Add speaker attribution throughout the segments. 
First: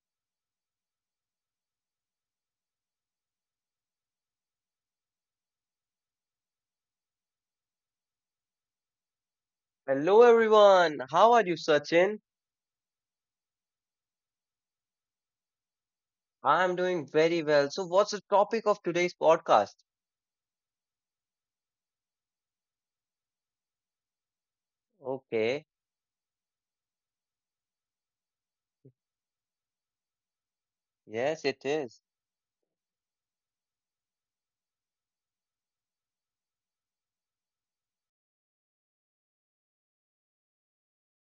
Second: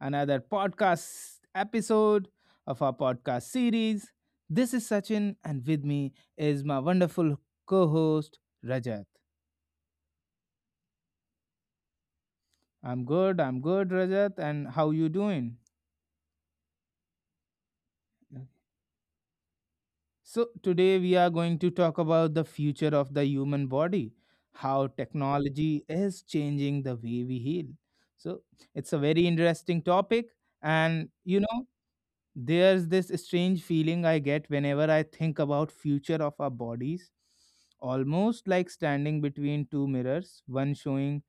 Speaker 1: another podcast episode of our podcast series. This is Sachin, and with me is my wonderful co host, Rajat.
Speaker 2: Hello everyone, how are you, Sachin?
Speaker 1: I'm good. I'm good, Rajat. And how you doing?
Speaker 2: I'm doing very well. So, what's the topic of today's podcast?
Speaker 1: So, today we are going to talk about the future of the human body, how
Speaker 2: Okay,
Speaker 1: technology is changing the way we heal. So, it's a very interesting topic. And, you
Speaker 2: yes,
Speaker 1: know,
Speaker 2: it is.
Speaker 1: There's this strange feeling I get whenever I think about future of our bodies, almost like standing between two mirrors, one showing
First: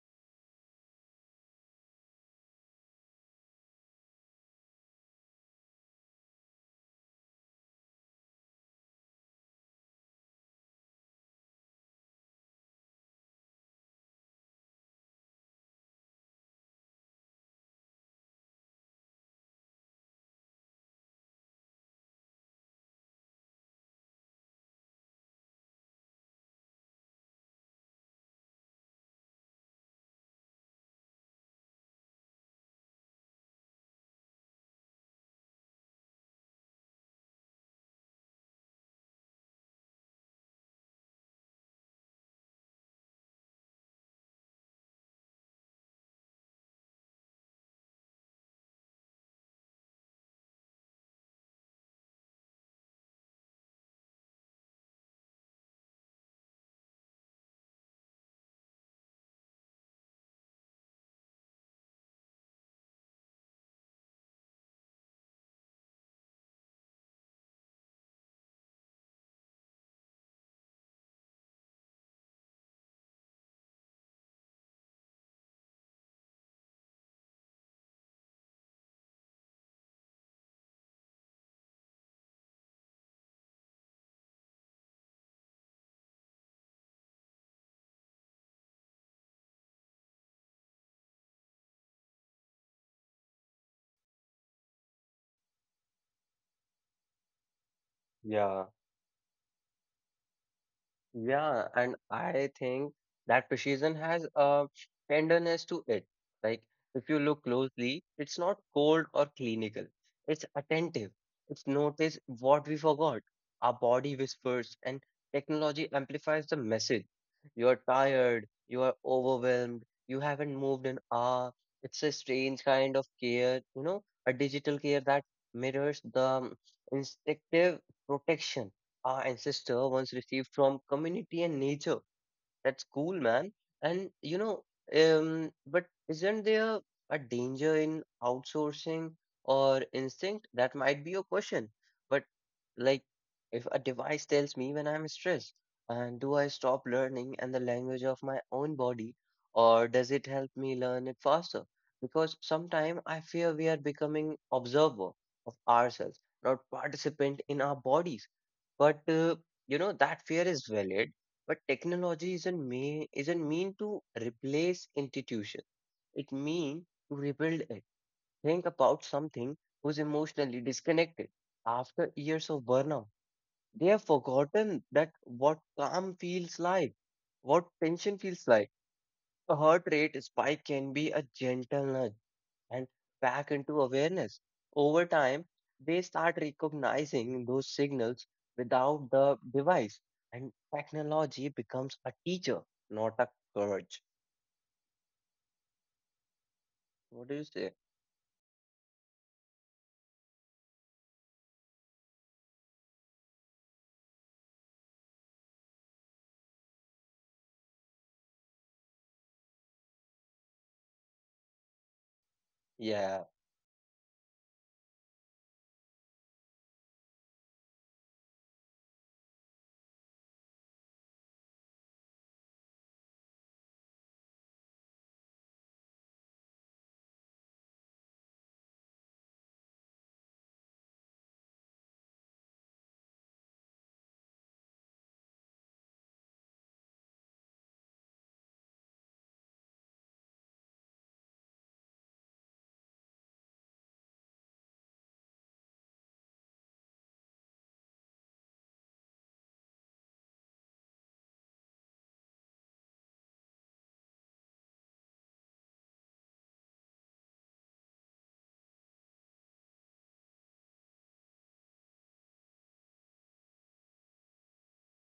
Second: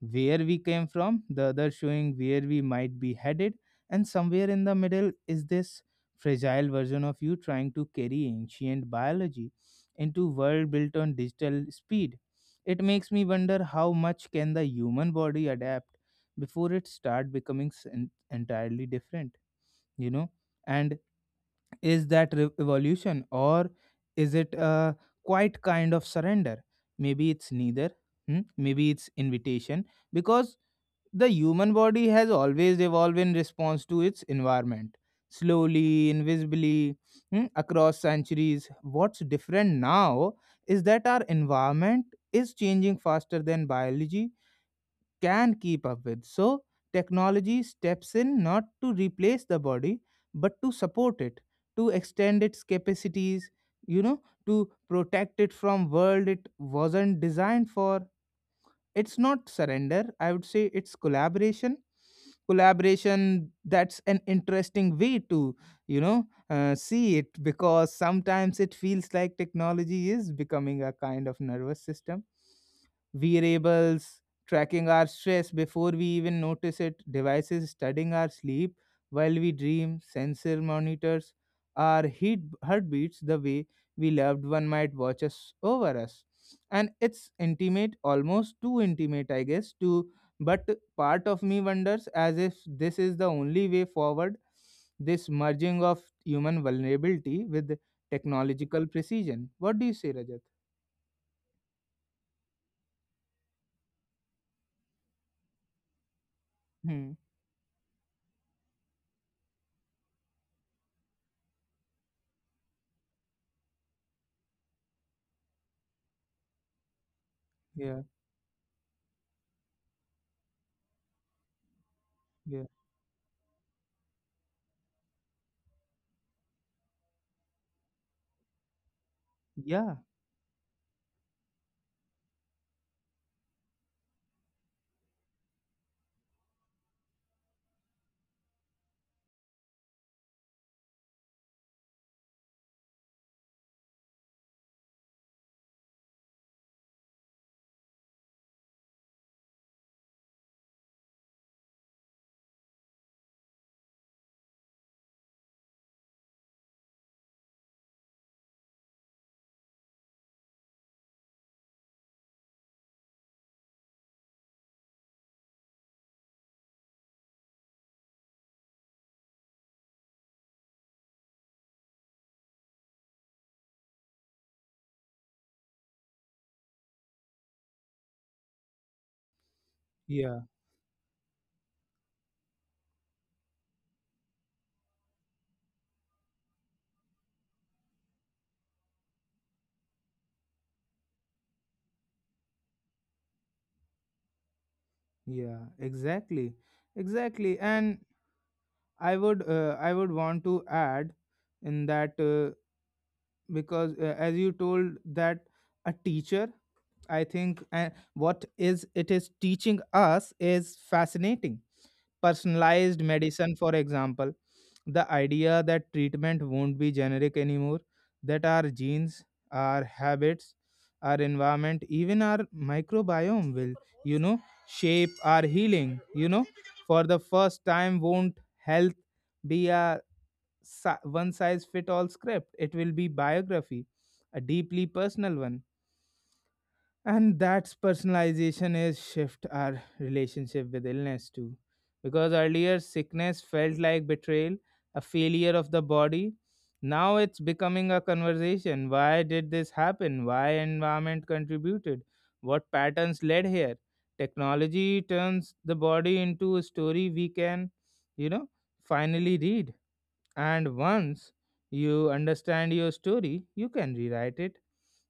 Speaker 1: where we came from, the other showing where we might be headed, and somewhere in the middle is this fragile version of you trying to carry ancient biology into world built on digital speed. It makes me wonder how much can the human body adapt before it start becoming entirely different, you know? and is that evolution or is it a quiet kind of surrender? Maybe it's neither. Hmm? Maybe it's invitation because the human body has always evolved in response to its environment, slowly, invisibly, across centuries. What's different now is that our environment is changing faster than biology can keep up with. So, technology steps in not to replace the body, but to support it, to extend its capacities, to protect it from world it wasn't designed for. It's not surrender. I would say it's collaboration. Collaboration that's an interesting way to see it because sometimes it feels like technology is becoming a kind of nervous system, variables tracking our stress before we even notice it, devices studying our sleep while we dream, sensor monitors our heat heartbeats the way we loved one might watch us over us. And it's intimate, almost too intimate, I guess, to, but part of me wonders as if this is the only way forward, this merging of human vulnerability with
Speaker 2: Yeah.
Speaker 1: technological precision. What do you say, Rajat?
Speaker 2: Yeah, and I think that precision has a tenderness to it. Like,
Speaker 1: Hmm.
Speaker 2: if you look closely, it's not cold or clinical. It's attentive. It's notice what we forgot. Our body whispers, and technology amplifies the message. You are
Speaker 1: Yeah,
Speaker 2: tired, you are overwhelmed, you haven't moved an hour. It's a
Speaker 1: yeah,
Speaker 2: strange kind of care, you know, a digital care that mirrors the instinctive protection our ancestor
Speaker 1: yeah,
Speaker 2: once received from community and nature. That's cool, man. And you know, but isn't there a danger in outsourcing or instinct? That might be your question. But like, if a device tells me when I'm stressed, and do I stop learning and the language of my own body, or does it help me learn it faster? Because sometimes I fear we are becoming observer of ourselves, not participant in our bodies. But you know, that fear is valid but technology isn't mean to replace institution. It means to rebuild it. Think about something who's emotionally disconnected. After years of burnout, they have forgotten that what calm feels like, what tension feels like. A heart rate
Speaker 1: yeah,
Speaker 2: spike can be a gentle nudge and back into awareness. Over time, they start recognizing those signals without the device, and technology becomes a teacher, not a coach.
Speaker 1: yeah. Exactly,
Speaker 2: What do you
Speaker 1: exactly.
Speaker 2: say?
Speaker 1: And I would want to add in that because as you told that a teacher, I think what is it is teaching us is fascinating. Personalized
Speaker 2: Yeah,
Speaker 1: medicine, for example, the idea that treatment won't be generic anymore, that our genes, our habits, our environment, even our microbiome will, you know, shape our healing. You know, for the first time, won't health be a one size fit all script? It will be biography, a deeply personal one. And that's personalization is shift our relationship with illness too, because earlier sickness felt like betrayal, a failure of the body. Now it's becoming a conversation. Why did this happen? Why environment contributed? What patterns led here? Technology turns the body into a story we can, you know finally read. And once you understand your story, you can rewrite it.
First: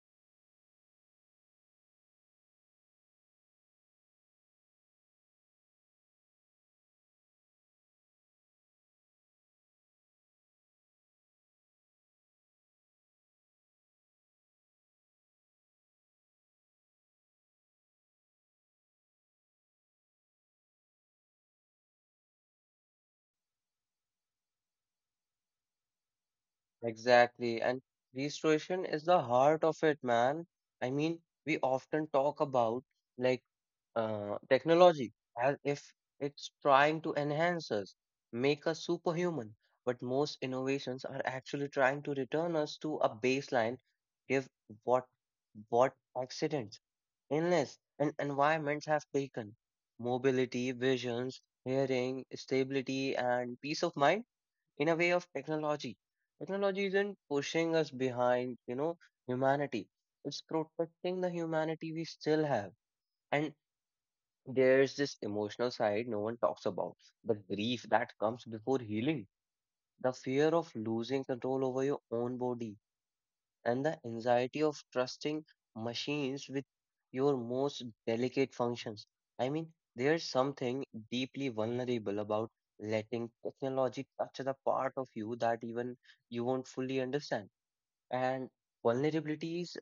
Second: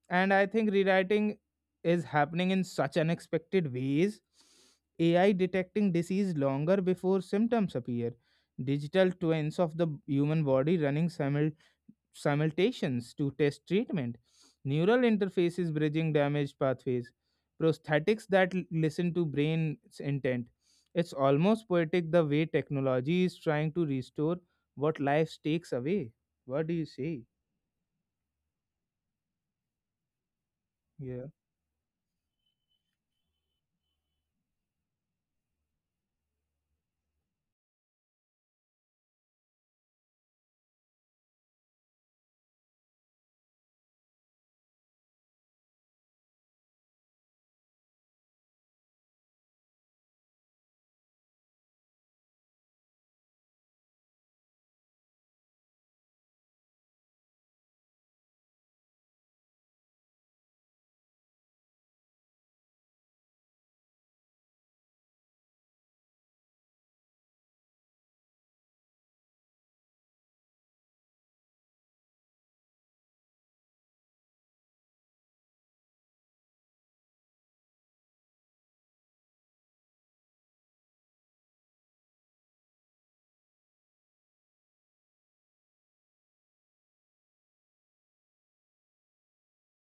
Speaker 1: And I think rewriting is happening in such unexpected ways. AI detecting disease longer before symptoms appear. Digital twins of the human body running simultations to test treatment, neural interfaces bridging damaged pathways, prosthetics that listen to brain's intent. It's almost poetic the way technology is trying to restore what life takes away. What do you say?
Speaker 2: exactly. And restoration is the heart of it, man. I mean,
Speaker 1: Yeah,
Speaker 2: we often talk about like technology as if it's trying to enhance us, make us superhuman. But most innovations are actually trying to return us to a baseline, give what what accidents, illness, and environments have taken. Mobility, visions, hearing, stability, and peace of mind in a way of technology. Technology isn't pushing us behind, you know, humanity. It's protecting the humanity we still have. And there's this emotional side no one talks about, the grief that comes before healing, the fear of losing control over your own body, and the anxiety of trusting machines with your most delicate functions. I mean, there's something deeply vulnerable about letting technology touch the part of you that even you won't fully understand. And vulnerability is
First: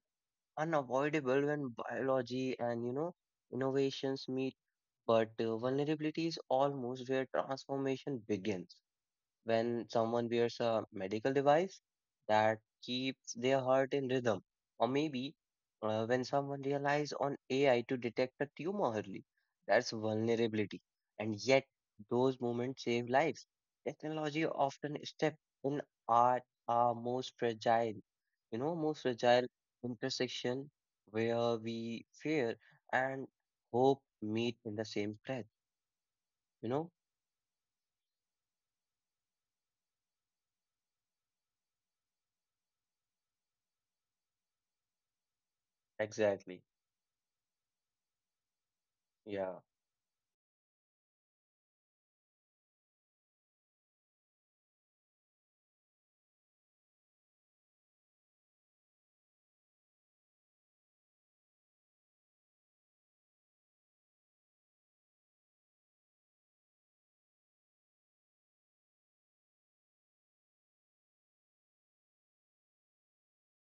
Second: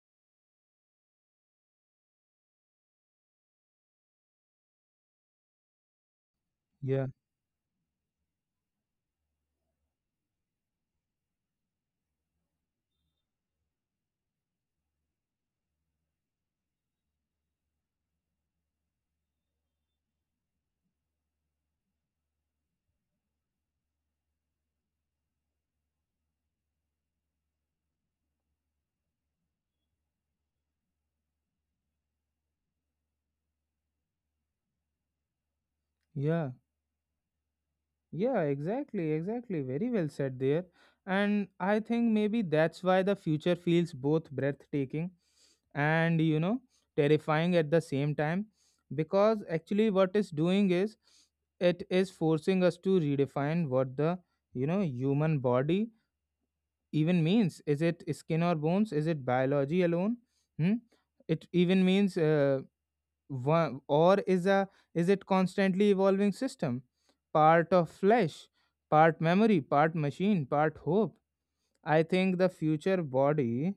Speaker 2: unavoidable when biology and, you know, innovations meet but vulnerability is almost
Speaker 1: yeah,
Speaker 2: where transformation begins when someone wears a medical device that keeps their heart in rhythm, or maybe when someone relies on AI to detect a tumor early. That's vulnerability. And yet, those moments save lives. Technology often steps in art our most fragile, you know, most fragile intersection where we fear and hope meet in the same breath,
Speaker 1: yeah.
Speaker 2: you know?
Speaker 1: Yeah, exactly, exactly. Very well said there. And I think maybe that's why the future feels both breathtaking and,
Speaker 2: Exactly.
Speaker 1: terrifying at the same time. Because
Speaker 2: Yeah.
Speaker 1: actually, what it's doing is, it is forcing us to redefine what the, human body even means. Is it skin or bones? Is it biology alone? Hmm? It even means one, or is a, is it constantly evolving system, part of flesh, part memory, part machine, part hope? I think the future body,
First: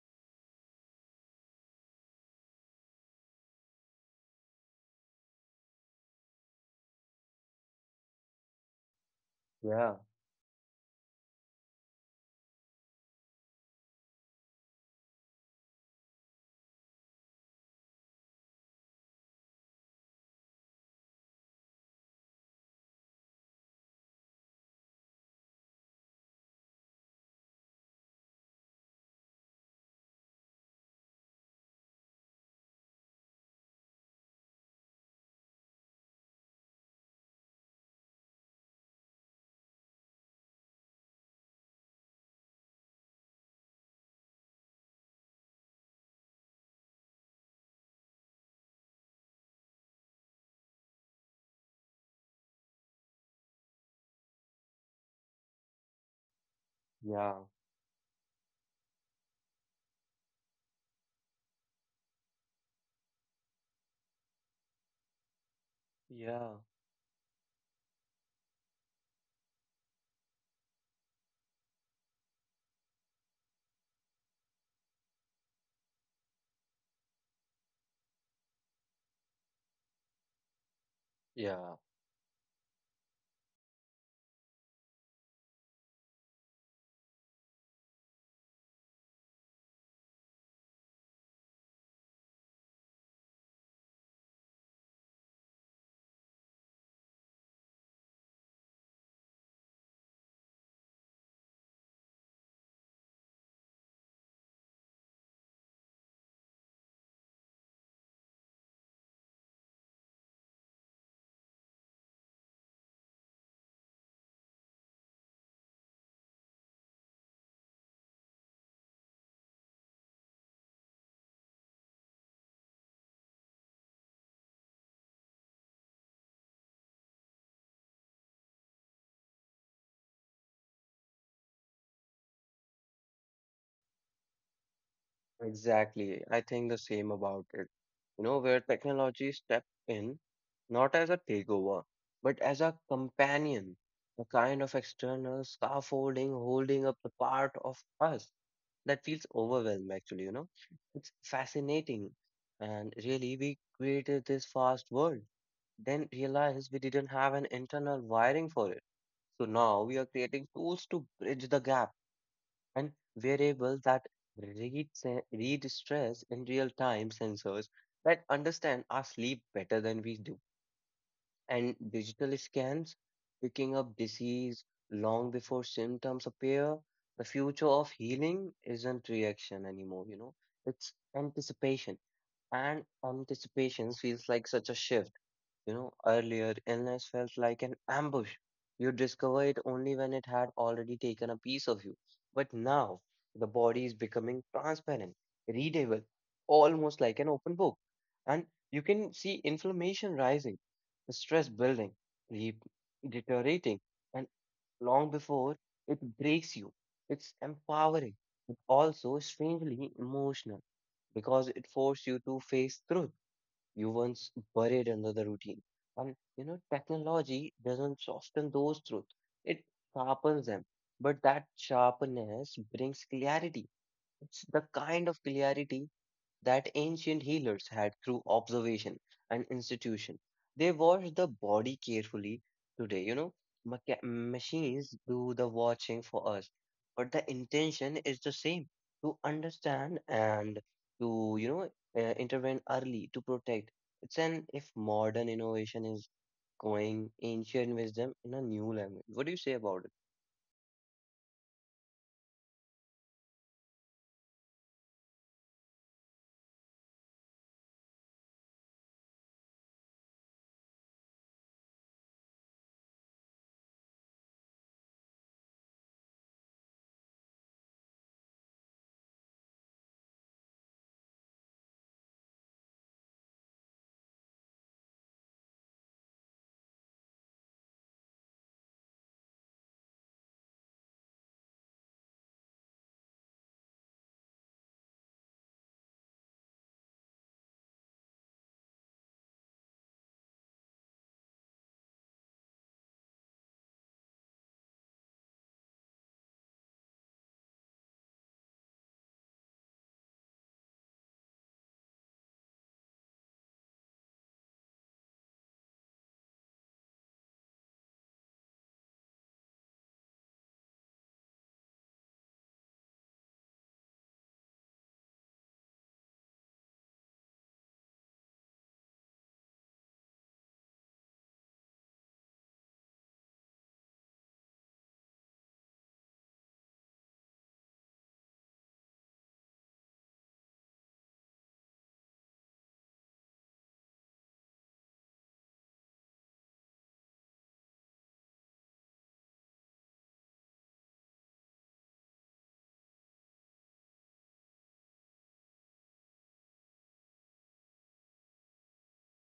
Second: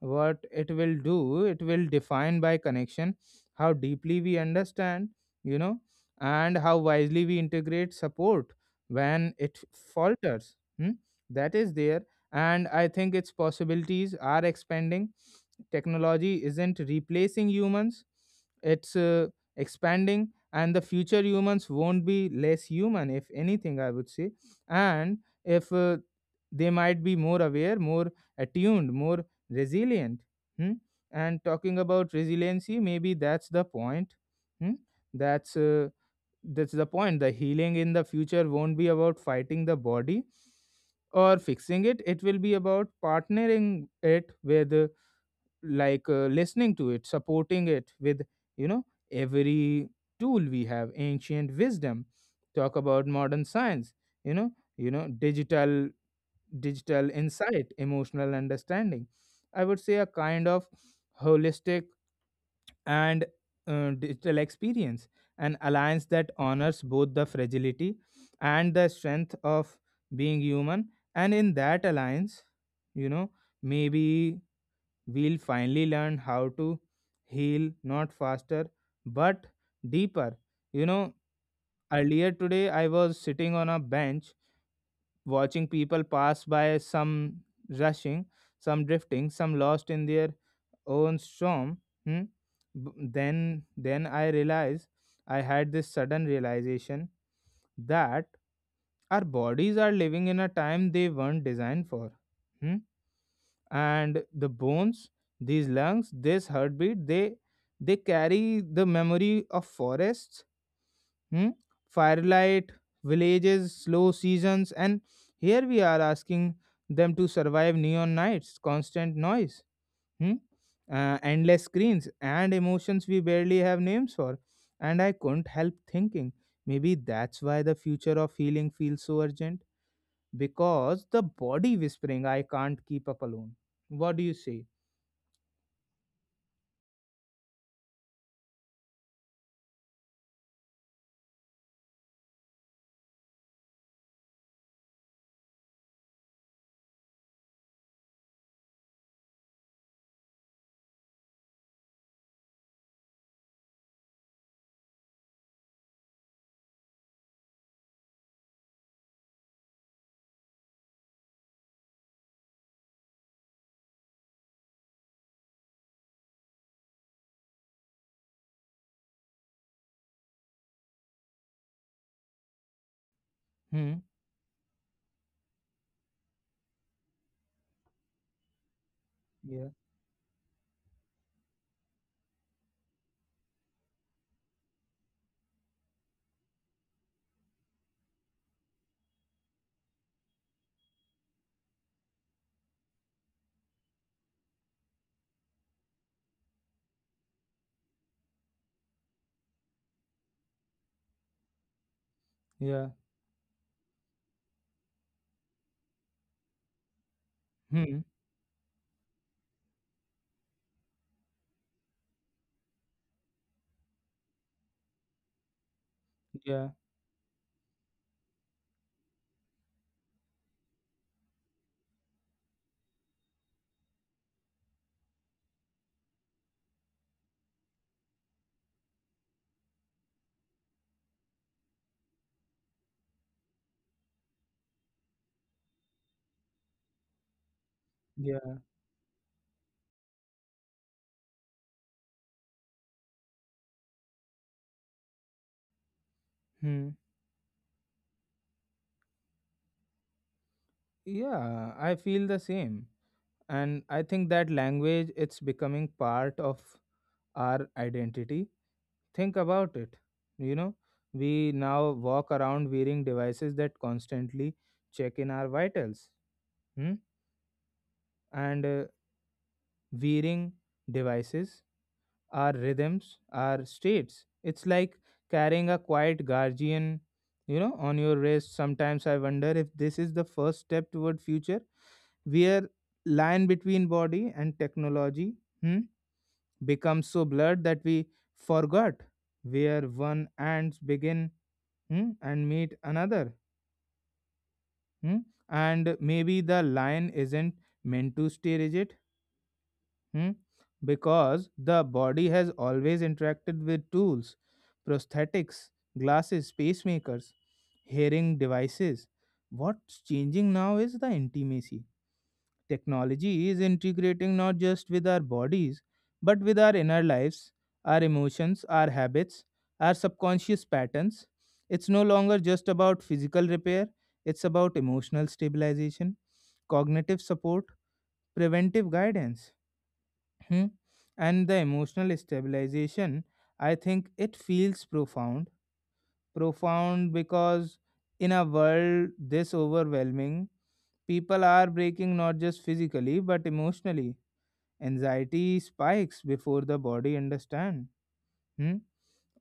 Speaker 1: what it will do, it will define by connection, how deeply we understand, you know and how wisely we integrate support when it
Speaker 2: Yeah,
Speaker 1: falters. Hmm? That is there. And I think its possibilities are expanding. Technology isn't replacing humans, it's expanding. And the future humans won't be less human. If anything, I would say, and if they might be more aware, more attuned, more resilient. hmm? And talking about resiliency, maybe that's the point. hmm? that's uh, that's the point. The healing in the future won't be about fighting the body or fixing it. It will be about partnering it with, listening to it, supporting it with, you know every tool we have, ancient wisdom, talk about modern science, you know you know digital digital
Speaker 2: yeah.
Speaker 1: insight, emotional understanding. I would say a kind of holistic and digital experience, an alliance that
Speaker 2: Yeah,
Speaker 1: honors both the fragility and the strength of being human. And in that alliance, you know, maybe we'll finally learn how to heal not faster but deeper. You know,
Speaker 2: yeah,
Speaker 1: earlier today I was sitting on a bench watching people pass by, some rushing, some drifting, some lost in their own storm. Hmm? Then I realized, I had this sudden realization that our bodies are living in a time they weren't designed for. Hmm? And the bones, these lungs, this heartbeat, they carry the memory of forests, Hmm? firelight, villages, slow seasons, and here we are asking them to survive neon nights, constant noise, hmm? Endless screens, and emotions we barely have names for. And I couldn't help thinking maybe that's why the future of healing feels so urgent because the body whispering, I can't keep up alone. What do you say?
Speaker 2: exactly. I think the same about it. You know, where technology step in not as a takeover, but as a companion, a kind of external scaffolding holding up the part of us that feels overwhelmed, actually, you know. It's fascinating. And really, we created this fast world, then realized we didn't have an internal wiring for it. So now we are creating tools to bridge the gap and variables that read stress in real time sensors that understand our sleep better than we do, and digital scans picking
Speaker 1: Hmm?
Speaker 2: up disease long before symptoms appear. The future of healing isn't
Speaker 1: Yeah,
Speaker 2: reaction anymore, you know, it's anticipation, and anticipation feels like such a shift you know, earlier, illness felt like an ambush. You discover it only when it had already taken a piece of you. But now, the body is becoming transparent, readable, almost like an open book. And you can see inflammation rising, stress building, re-
Speaker 1: yeah,
Speaker 2: deteriorating, and long before it breaks you. It's
Speaker 1: hmm,
Speaker 2: empowering, but also strangely emotional because it forces you to face truth you once buried under the routine. And you know,
Speaker 1: yeah,
Speaker 2: technology doesn't soften those truths, it sharpens them. But that sharpness brings clarity. It's the kind of clarity that ancient healers had through observation and institution. They watched the body carefully today, you know. Machines do the watching for us, but the intention is
Speaker 1: yeah,
Speaker 2: the same to understand and to, you know, intervene early to protect. It's an if modern innovation is
Speaker 1: hmm.
Speaker 2: going ancient wisdom in a new language. What do you say about it?
Speaker 1: Yeah, I feel the same. And I think that language, it's becoming part of our identity. Think about it, you know, we now walk around wearing devices that constantly check in our vitals. Hmm? And Wearing devices, our rhythms, our states, it's like carrying a quiet guardian, you know, on your wrist. Sometimes I wonder if this is the first step toward future where line between body and technology Hmm. becomes so blurred that we forgot where one ants begin, and meet another. Hmm. And maybe the line isn't meant to stay rigid. Hmm? Because the body has always interacted with tools, prosthetics, glasses, pacemakers, hearing devices. What's changing now is the intimacy. Technology is integrating not just with our bodies, but with our inner lives, our emotions, our habits, our subconscious patterns. It's no longer just about physical repair, it's about emotional stabilization, cognitive support, preventive guidance. Hmm? And the emotional stabilization, I think it feels profound. Profound because in a world this overwhelming, people are breaking not just physically but emotionally. Anxiety spikes before the body understand. Hmm?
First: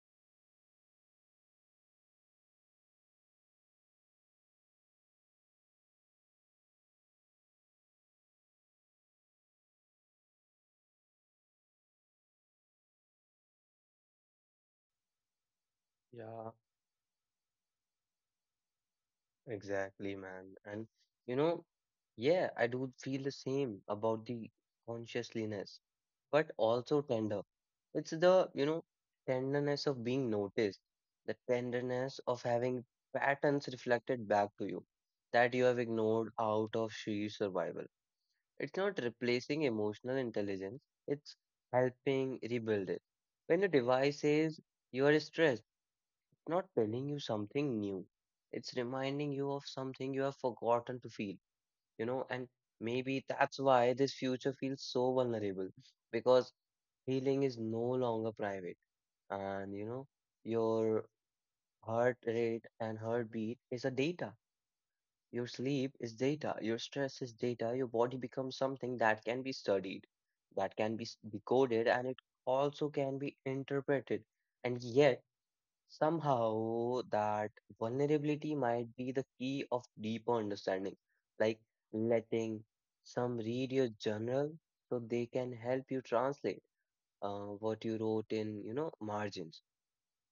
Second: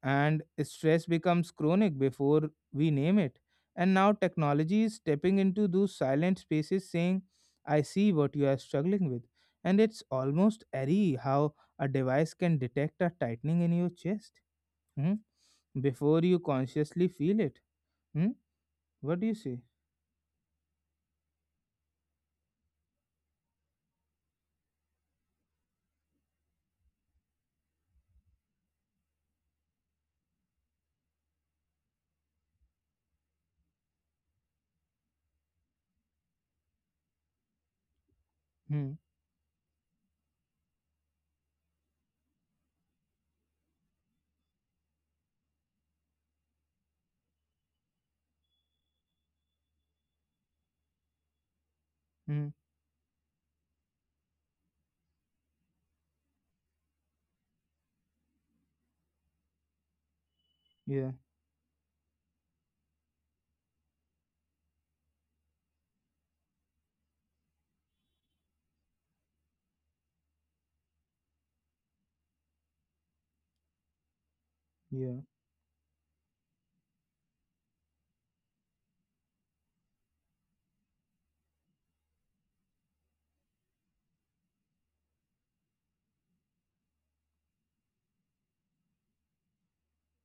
Speaker 1: And stress becomes chronic before we name it. And now technology is stepping into those silent spaces saying, I see what you are struggling with. And it's almost eerie how a device can detect a tightening in your chest, hmm, before you
Speaker 2: Yeah,
Speaker 1: consciously feel it. Hmm? What do you say?
Speaker 2: exactly, man. And you know, yeah, I do feel the same about the consciousness, but also tender. It's the, you know, tenderness of being noticed, the tenderness of having patterns reflected back to you that you have ignored out of sheer survival. It's
Speaker 1: Hmm.
Speaker 2: not replacing emotional intelligence, it's helping rebuild it. When the device says you are stressed, not telling you something new. It's reminding you of something you have forgotten to feel, you know, and
Speaker 1: Hmm.
Speaker 2: maybe that's why this future feels so vulnerable because healing is no longer private. And, you know, your
Speaker 1: Yeah.
Speaker 2: heart rate and heartbeat is a data. Your sleep is data. Your stress is data. Your body becomes something that can be studied, that can be decoded, and it also can be interpreted. And yet,
Speaker 1: Yeah.
Speaker 2: somehow, that vulnerability might be the key of deeper understanding, like letting some read your journal so they can help you translate what you wrote in, you know, margins.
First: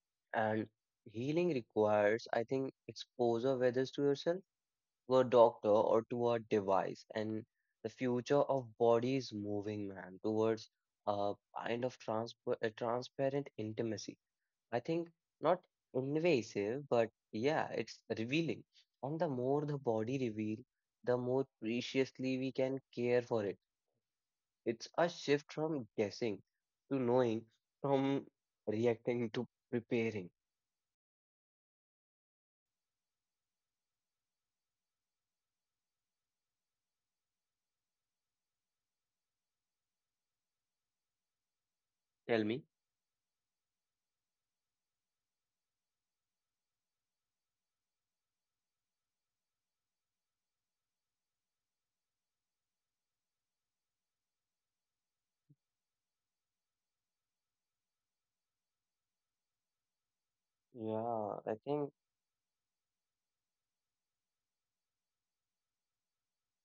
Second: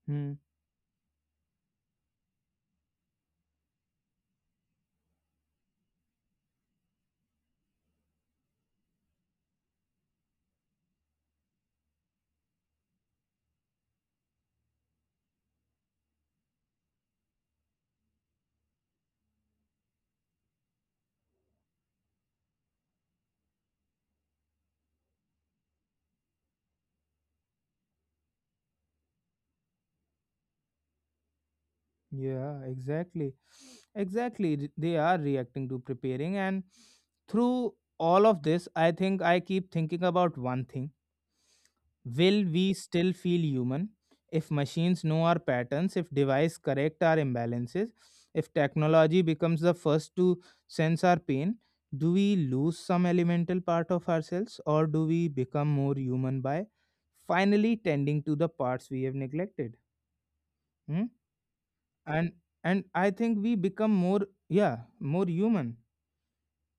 Speaker 1: Hmm.
Speaker 2: And healing requires, I think, exposure, whether it's to yourself, to a doctor, or to a device. And the future of body is moving, man, towards a kind of a transparent intimacy I think not invasive, but yeah, it's revealing. And the more the body reveal, the more preciously we can care for it. It's a shift from guessing to knowing, from reacting to preparing.
Speaker 1: Yeah, exactly. Exactly. They are reacting to preparing. And through all of this, I think I keep thinking about one thing. Will
Speaker 2: Tell
Speaker 1: we
Speaker 2: me.
Speaker 1: still feel human if machines know our patterns, if device correct our imbalances, if technology becomes the first to sense our pain? Do we lose some elemental part of ourselves, or do we become more human by finally tending to the parts we have neglected? Hmm?
Speaker 2: Yeah, I think,
Speaker 1: and and I think we become more, yeah, more human,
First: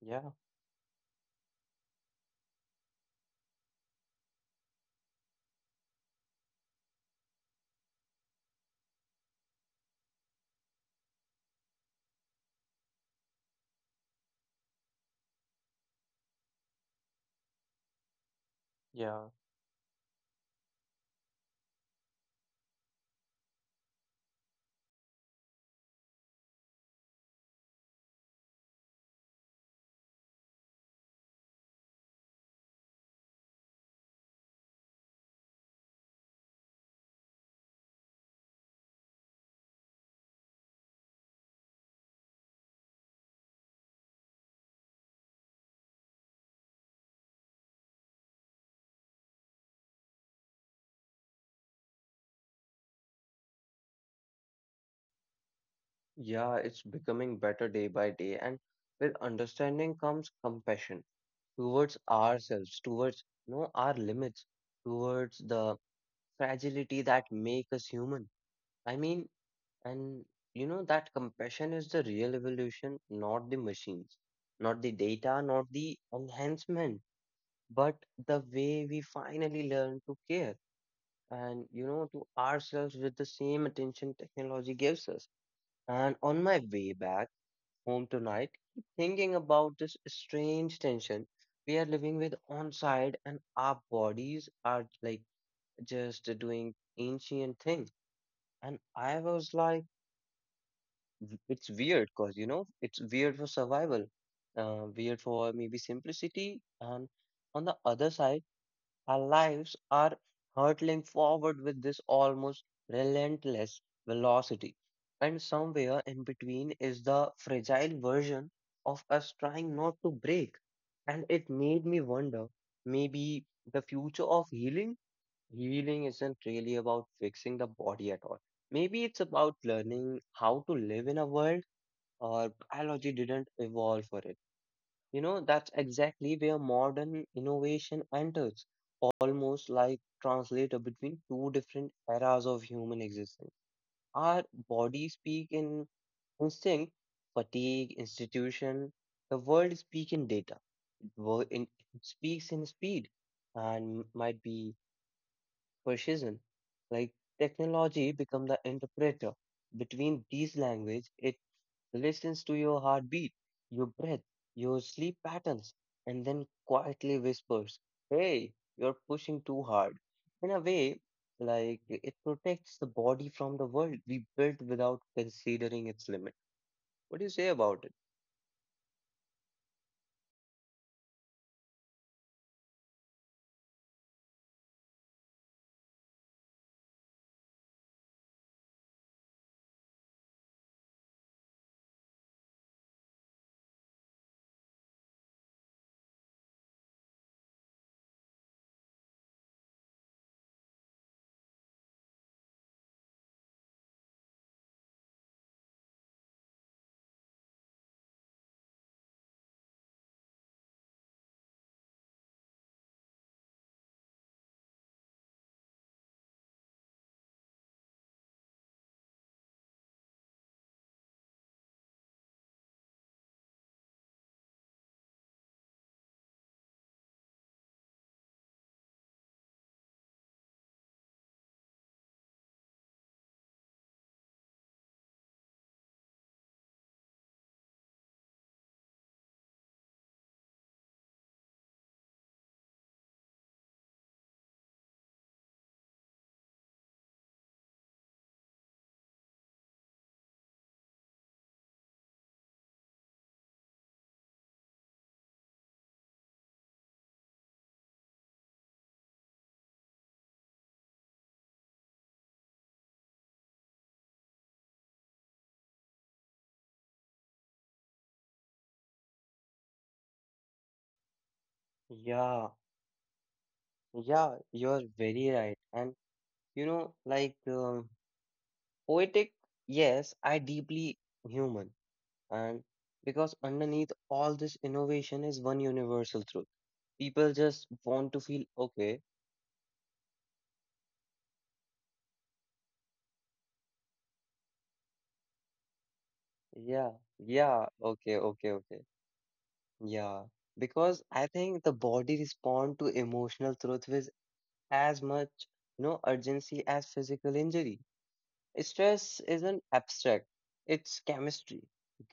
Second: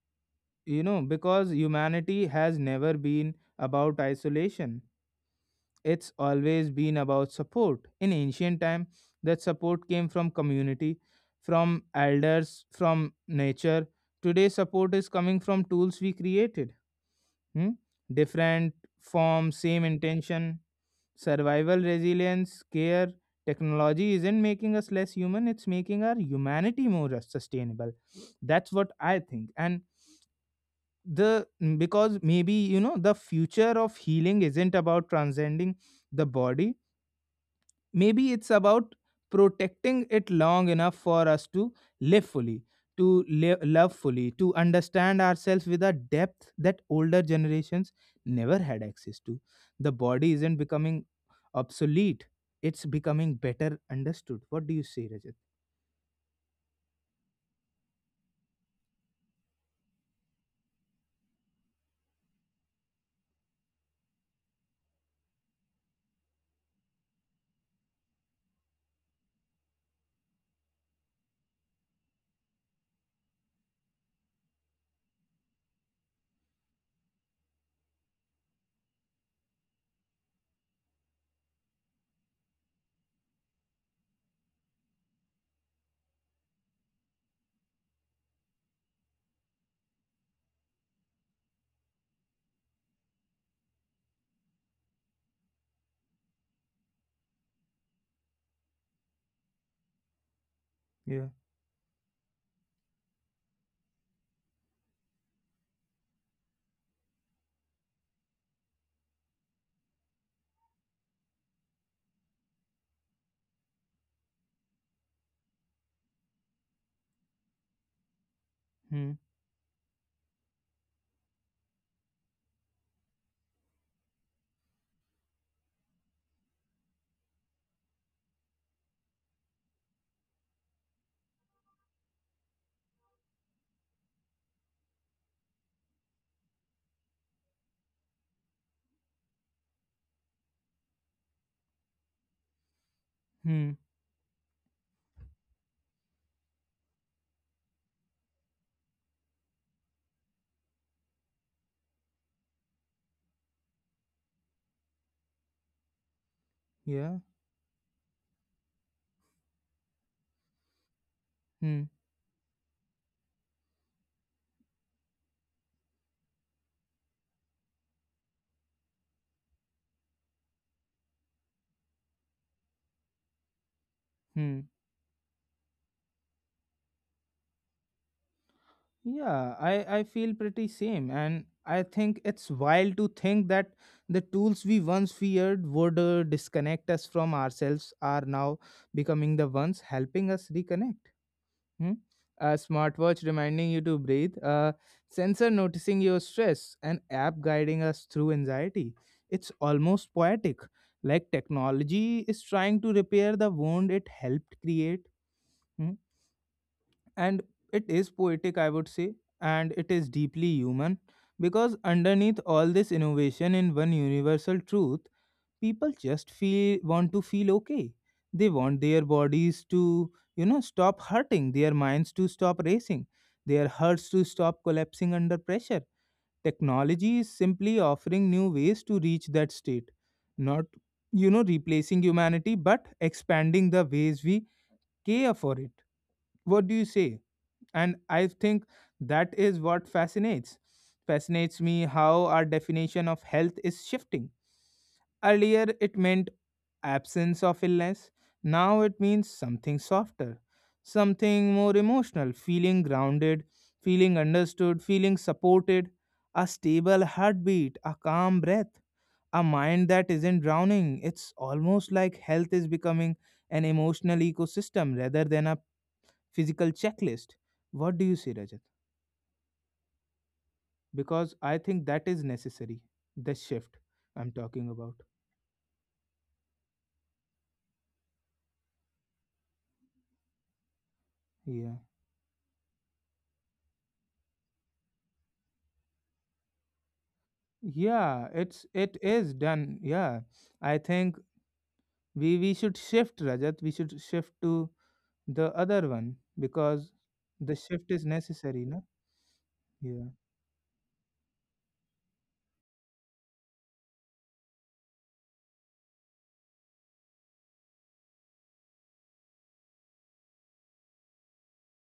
Speaker 2: yeah,
Speaker 1: you know, because humanity has never been about isolation. It's always been about support. In ancient time, that support came from community, from elders, from nature. Today support is coming from tools we created. Hmm? Different
Speaker 2: yeah,
Speaker 1: form, same intention. Survival, resilience, care, technology isn't making us less human, it's making our humanity more sustainable. That's what I think. And the because maybe, you know, the future of healing isn't about transcending the body. Maybe it's about protecting it long enough for us to live fully, to live, love fully, to understand ourselves with a depth that older generations never had access to. The body isn't becoming obsolete, it's becoming better understood. What do you say, Rajat?
Speaker 2: yeah, it's becoming better day by day, and with understanding comes compassion towards ourselves, towards you know, our limits, towards the fragility that make us human. I mean, and you know that compassion is the real evolution, not the machines, not the data, not the enhancement, but the way we finally learn to care and you know to ourselves with the same attention technology gives us. And on my way back home tonight, keep thinking about this strange tension we are living with on side and our bodies are like just doing ancient things. And I was like,
Speaker 1: Yeah.
Speaker 2: It's weird because, you know, it's weird for survival, weird for maybe simplicity. And on the other side, our lives are hurtling forward with this almost relentless velocity. And somewhere in between is the fragile version of
Speaker 1: Hmm.
Speaker 2: us trying not to break. And it made me wonder, maybe the future of healing healing isn't really about fixing the body at all. Maybe it's about learning how to live in a world or biology didn't evolve for it. You know, that's exactly where modern innovation enters, almost like translator between two different eras of human existence.
Speaker 1: Hmm.
Speaker 2: Our bodies speak in instinct, fatigue, institution. The world speak in data. Wo- in- It speaks in speed and might be precision. Like
Speaker 1: Yeah.
Speaker 2: technology become the interpreter between these language. It
Speaker 1: Hmm.
Speaker 2: listens to your heartbeat, your breath, your sleep patterns, and then quietly whispers, "Hey, you're pushing too hard." In a way, like it protects the body from the world we built
Speaker 1: Hmm.
Speaker 2: without considering its limit. What do you say about it?
Speaker 1: Yeah, I feel pretty same. And I think it's wild to think that the tools we once feared would disconnect us from ourselves are now becoming the ones helping us reconnect. Hmm? A smartwatch reminding you to breathe, a sensor noticing your stress, an app guiding us through anxiety. It's almost poetic, like technology is trying to repair the wound it helped create. Hmm? And it is poetic, I would say, and it is deeply human, because underneath all this innovation in one universal truth, people just feel want to feel okay. They want their bodies to stop hurting, their minds to stop racing, their hearts to stop collapsing under pressure. Technology is simply offering new ways to reach that state, not replacing humanity but expanding the ways we care for it. What do you say? And I think that is what fascinates me, how our definition of health is shifting. Earlier it meant absence of illness. Now it means something softer, something more emotional, feeling grounded, feeling understood, feeling supported, a stable heartbeat, a calm breath, a mind that isn't drowning. It's almost like health is becoming an emotional ecosystem rather than a physical checklist. What do you say, Rajat? Because I think that is
Speaker 2: Yeah,
Speaker 1: necessary. The shift
Speaker 2: yeah,
Speaker 1: I'm
Speaker 2: you're
Speaker 1: talking about.
Speaker 2: very right. And you know, poetic, yes, I deeply human.
Speaker 1: Yeah.
Speaker 2: And because underneath all this innovation is one universal truth. People just want to feel
Speaker 1: Yeah, it's
Speaker 2: okay.
Speaker 1: it is done. Yeah. I think we should shift, Rajat. We should shift to the other one,
Speaker 2: Yeah,
Speaker 1: because
Speaker 2: yeah,
Speaker 1: the shift
Speaker 2: okay,
Speaker 1: is
Speaker 2: okay, okay.
Speaker 1: necessary, no?
Speaker 2: Yeah.
Speaker 1: Yeah.
Speaker 2: Because I think the body respond to emotional truth with as much, you know, urgency as physical injury. Stress isn't abstract, it's chemistry.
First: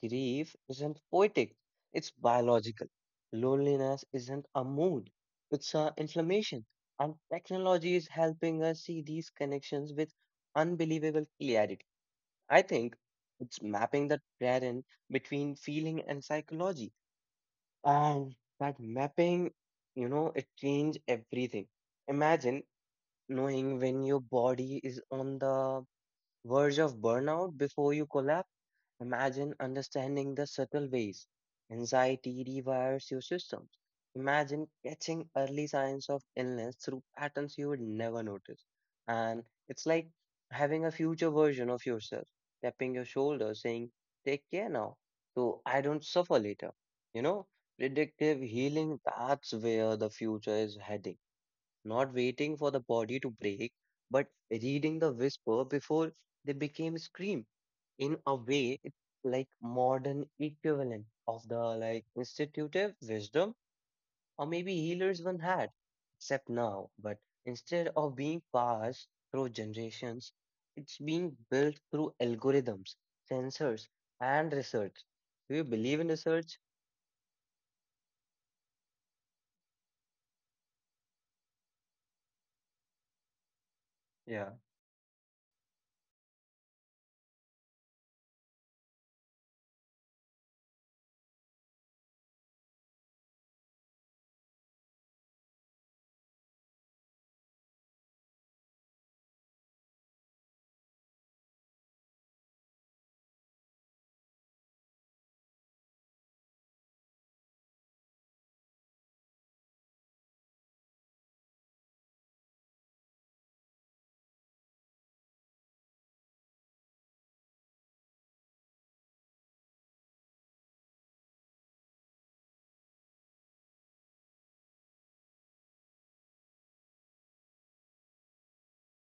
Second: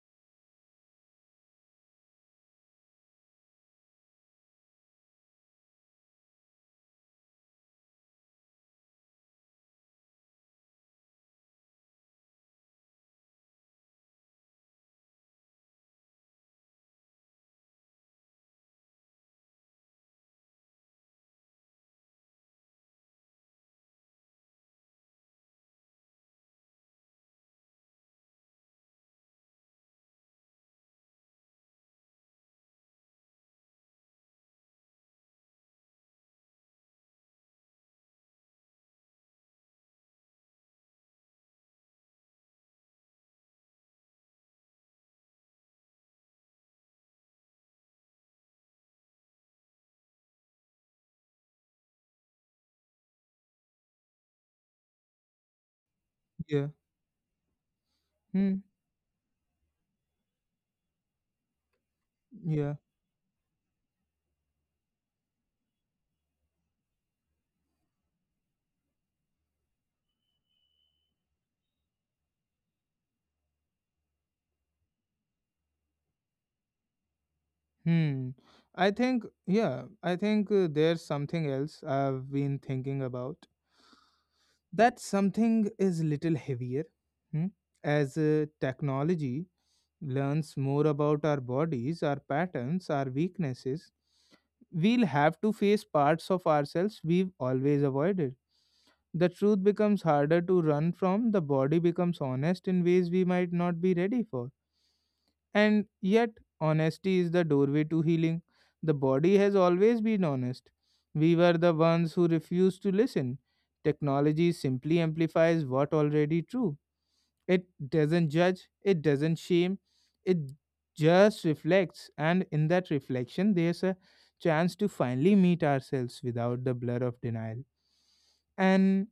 Speaker 2: Grief isn't poetic, it's biological. Loneliness isn't a mood, it's an inflammation. And technology is helping us see these connections with unbelievable clarity. I think it's mapping the terrain between feeling and psychology. And that mapping, you know, it changes everything. Imagine knowing when your body is on the verge of burnout before you collapse? Imagine understanding the subtle ways anxiety rewires your systems. Imagine catching early signs of illness through patterns you would never notice. And it's like having a future version of yourself tapping your shoulder saying, take care now, so I don't suffer later. You know, predictive healing, that's where the future is heading not waiting for the body to break, but reading the whisper before they
Speaker 1: Yeah.
Speaker 2: became scream. In a
Speaker 1: Hmm.
Speaker 2: way, it's like modern equivalent of the like
Speaker 1: Yeah.
Speaker 2: institutive wisdom or maybe healers one had, except now. But instead of being passed through generations, it's being built through algorithms, sensors, and research. Do you believe in research?
Speaker 1: Hmm. I think yeah, I think there's something else I've been thinking about.
Speaker 2: Yeah.
Speaker 1: That something is little heavier. Hmm? As technology learns more about our bodies, our patterns, our weaknesses, we'll have to face parts of ourselves we've always avoided. The truth becomes harder to run from, the body becomes honest in ways we might not be ready for. And yet, honesty is the doorway to healing. The body has always been honest. We were the ones who refused to listen. Technology simply amplifies what already true. It doesn't judge, it doesn't shame, it just reflects. And in that reflection, there's a chance to finally meet ourselves without the blur of denial. And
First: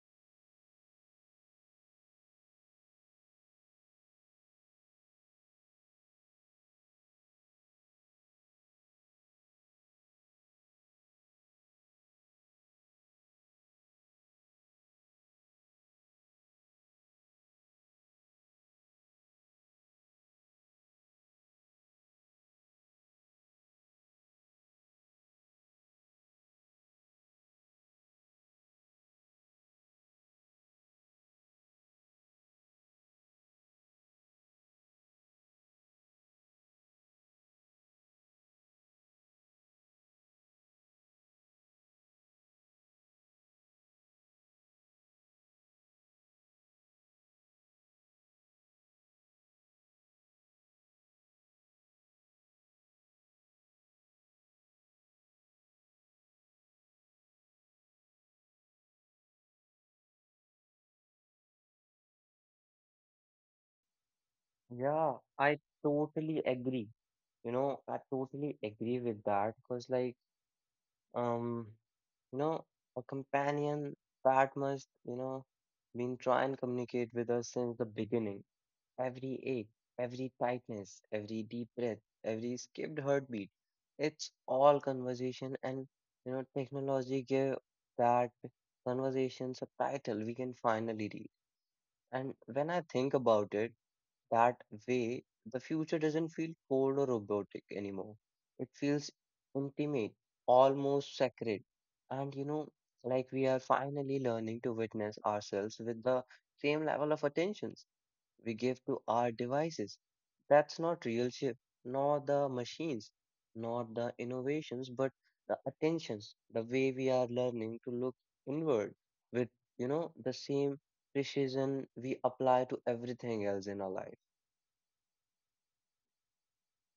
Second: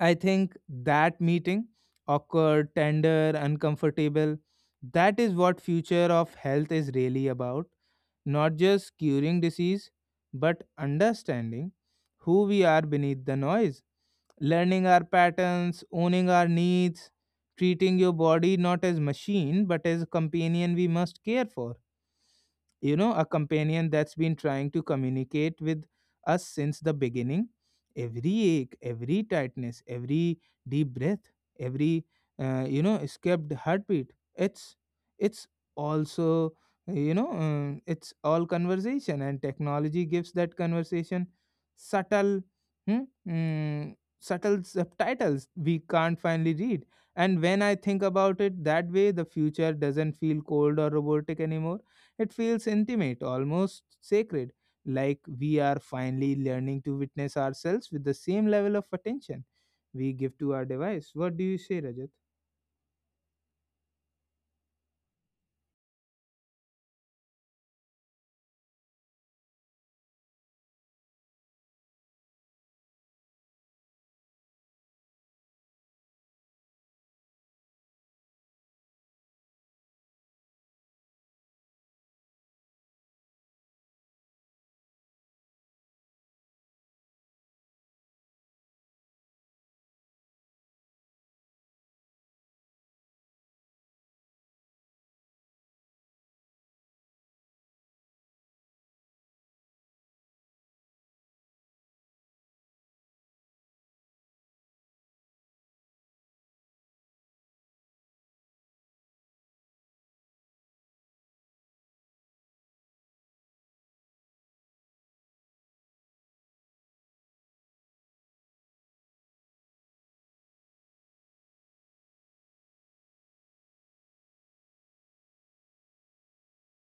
Speaker 1: I think that meeting, awkward, tender, uncomfortable, that is what future of health is really about. Not just curing disease, but understanding who we are beneath the noise, learning our patterns, owning our needs, treating your body not as machine but as a companion we must care for, a companion that's been trying to communicate with us since the beginning. Every ache, every tightness, every deep breath, every escaped heartbeat. It's also, it's all conversation, and technology gives that conversation subtle, hmm, subtle subtitles we can't finally read. And when I think about it that way, the future doesn't feel cold or robotic anymore. It feels intimate, almost sacred, like we are finally learning to witness ourselves with the same level of attention we give to our device. What do you say, Rajat?
Speaker 2: Yeah, I totally agree. You know, I totally agree with that because, um, you know, a companion that must, you know, been try and communicate with us since the beginning. Every ache, every tightness, every deep breath, every skipped heartbeat. It's all conversation, and you know, technology give that conversation subtitle we can finally read. And when I think about it that way, the future doesn't feel cold or robotic anymore. It feels intimate, almost sacred. And like we are finally learning to witness ourselves with the same level of attentions we give to our devices. That's not real shift, nor the machines, nor the innovations, but the attentions, the way we are learning to look inward with, the same precision we apply to everything else in our life.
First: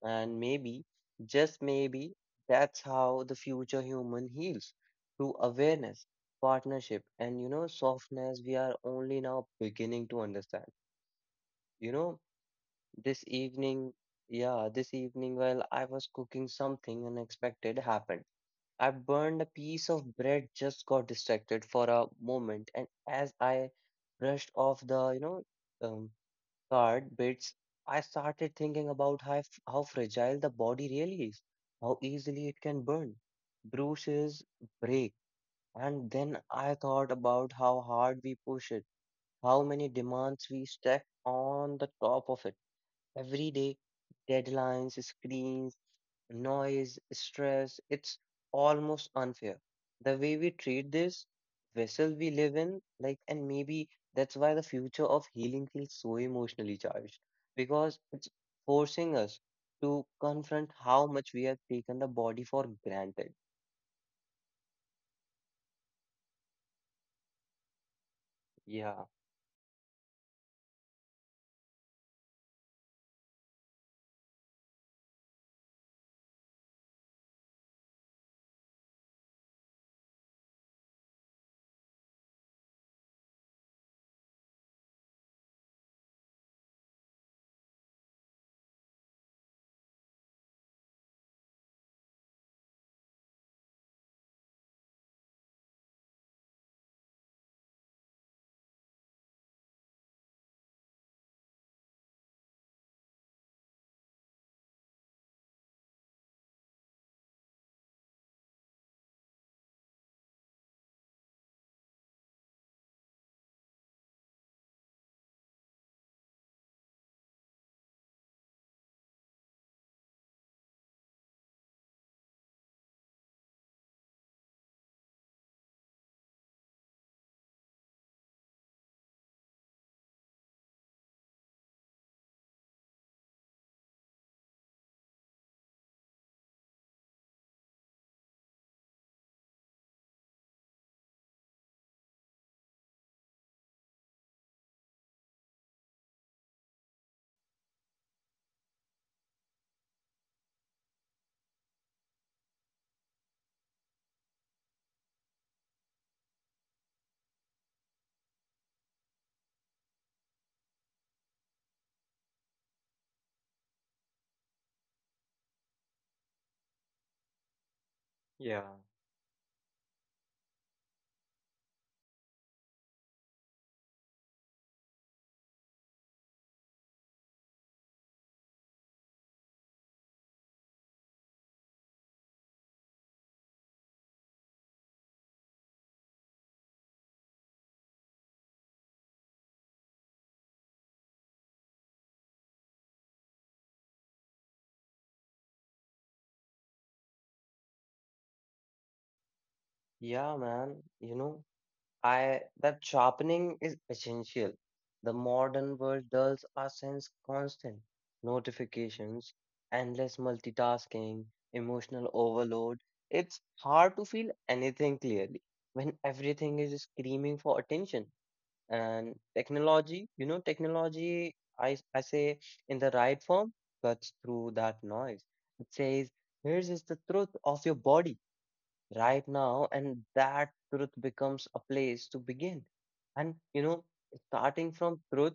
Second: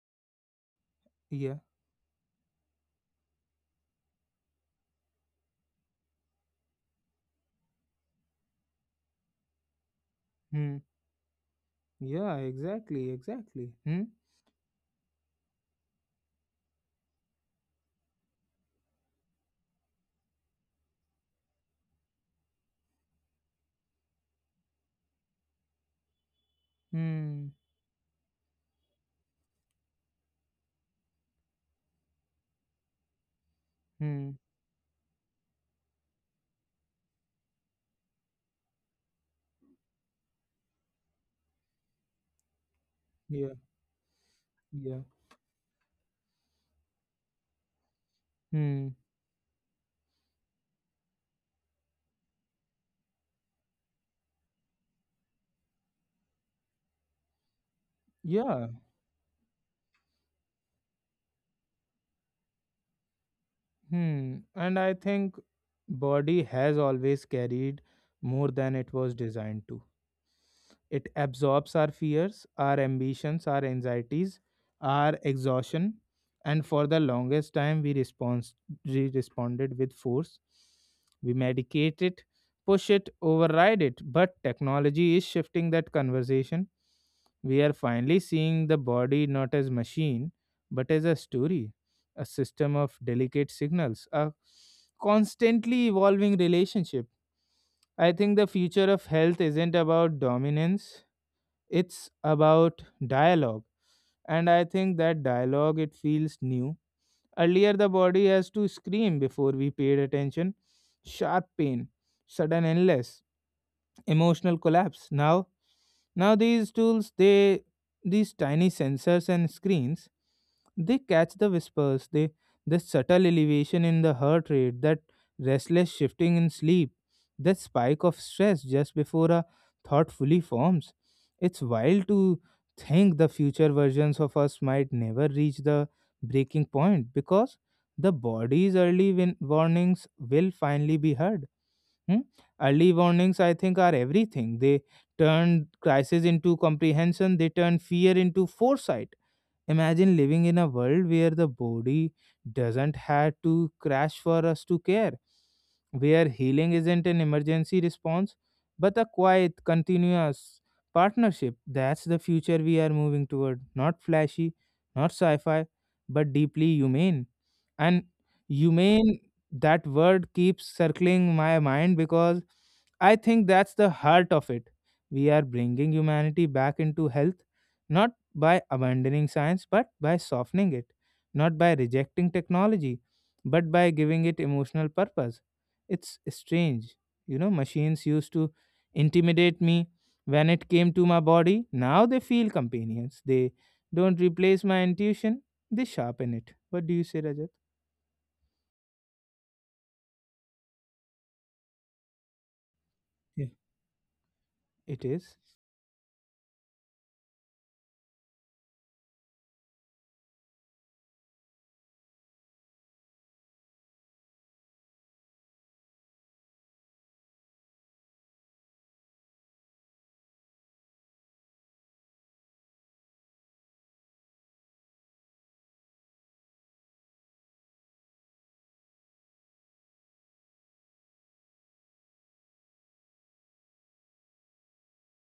Speaker 2: And maybe,
Speaker 1: Yeah.
Speaker 2: just maybe, that's how the future human heals through awareness, partnership, and softness. We are only now beginning to understand.
Speaker 1: Hmm.
Speaker 2: You know,
Speaker 1: Yeah, exactly,
Speaker 2: this
Speaker 1: exactly.
Speaker 2: evening,
Speaker 1: Hmm.
Speaker 2: yeah, this evening, while I was cooking, something unexpected happened. I burned a piece of bread, just got distracted for a moment, and as I brushed off the, um, card
Speaker 1: Hmm.
Speaker 2: bits, I started thinking about how fragile the body really is, how easily it can burn,
Speaker 1: Hmm.
Speaker 2: bruises, break. And then I thought about how hard we push it, how many demands we stack on the top of it every
Speaker 1: Yeah.
Speaker 2: day. Deadlines,
Speaker 1: Yeah.
Speaker 2: screens, noise, stress. It's
Speaker 1: Hmm.
Speaker 2: almost unfair the way we treat this vessel we live in, like, and maybe that's why the future of healing feels so emotionally charged because it's
Speaker 1: Yeah.
Speaker 2: forcing us to confront how much we have taken the body for granted.
Speaker 1: Hmm. And I think body has always carried more than it
Speaker 2: Yeah,
Speaker 1: was designed to. It absorbs our fears, our ambitions, our anxieties, our exhaustion, and for the longest time we responded with force. We medicate it, push it, override it. But technology is shifting that conversation. We are finally seeing the body not as machine, but as a story, a system of delicate signals, a constantly evolving relationship. I think the future of health isn't about dominance, it's about dialogue. And I think that dialogue, it feels new. Earlier the body has to scream before we paid attention, sharp pain, sudden illness, emotional collapse. Now, these tools, they these tiny sensors and screens, they catch the whispers, the subtle elevation in the heart rate, that restless shifting in sleep, that spike of stress just before a thought fully forms. It's wild to think the future versions of us might never reach the breaking point, because the body's early warnings will finally be heard. Hmm? Early warnings, I think, are everything. They turn crisis into comprehension, they turn fear into foresight. Imagine living in a world where the body doesn't have to crash for us to care, where healing isn't an emergency response, but a quiet, continuous partnership. That's the future we are moving toward. Not flashy, not sci fi, but deeply humane. And
Speaker 2: yeah.
Speaker 1: humane, that word keeps circling my mind, because I think that's the heart of it. We are bringing humanity back into health, not by abandoning science, but by softening it, not by rejecting technology, but by giving it emotional purpose. It's strange. You know, machines used to intimidate me when it came to my body. Now they feel companions. They don't replace my intuition, they sharpen it. What do you say, Rajat?
Speaker 2: Yeah, man, I that
Speaker 1: Yeah,
Speaker 2: sharpening is essential.
Speaker 1: it
Speaker 2: The
Speaker 1: is.
Speaker 2: modern world dulls our sense constant notifications, endless multitasking, emotional overload. It's hard to feel anything clearly when everything is screaming for attention. And technology, I say in the right form, cuts through that noise. It says, here's is the truth of your body right now, and that truth becomes a place to begin. And starting from truth,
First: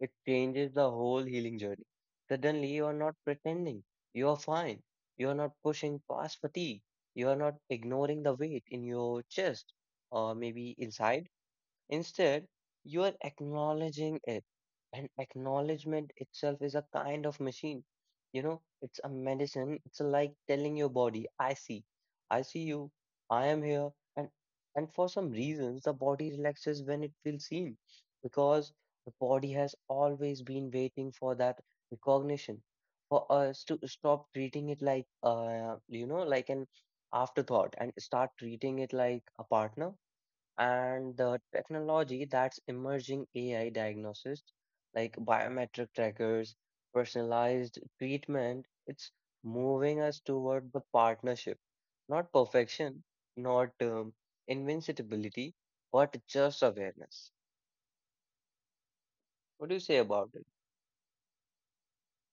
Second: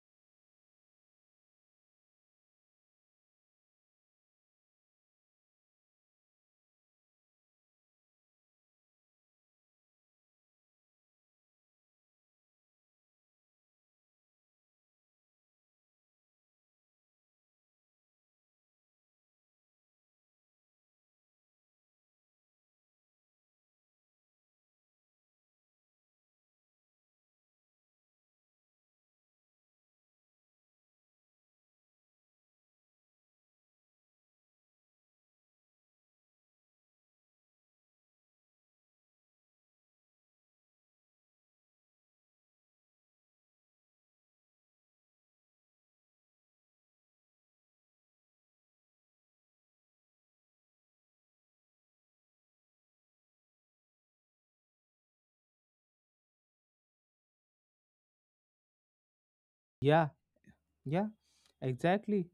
Speaker 2: it changes the whole healing journey. Suddenly you are not pretending you are fine, you are not pushing past fatigue, you are not ignoring the weight in your chest or maybe inside. Instead, you are acknowledging it. And acknowledgement itself is a kind of machine. It's a medicine. It's like telling your body, I see you, I am here. And for some reasons the body relaxes when it feels seen. Because the body has always been waiting for that recognition. For us to stop treating it like like an afterthought and start treating it like a partner. And the technology that's emerging, AI diagnosis, like biometric trackers, personalized treatment, it's moving us toward the partnership, not perfection, not invincibility, but just awareness. What do you say
Speaker 1: Yeah,
Speaker 2: about it?
Speaker 1: yeah, exactly.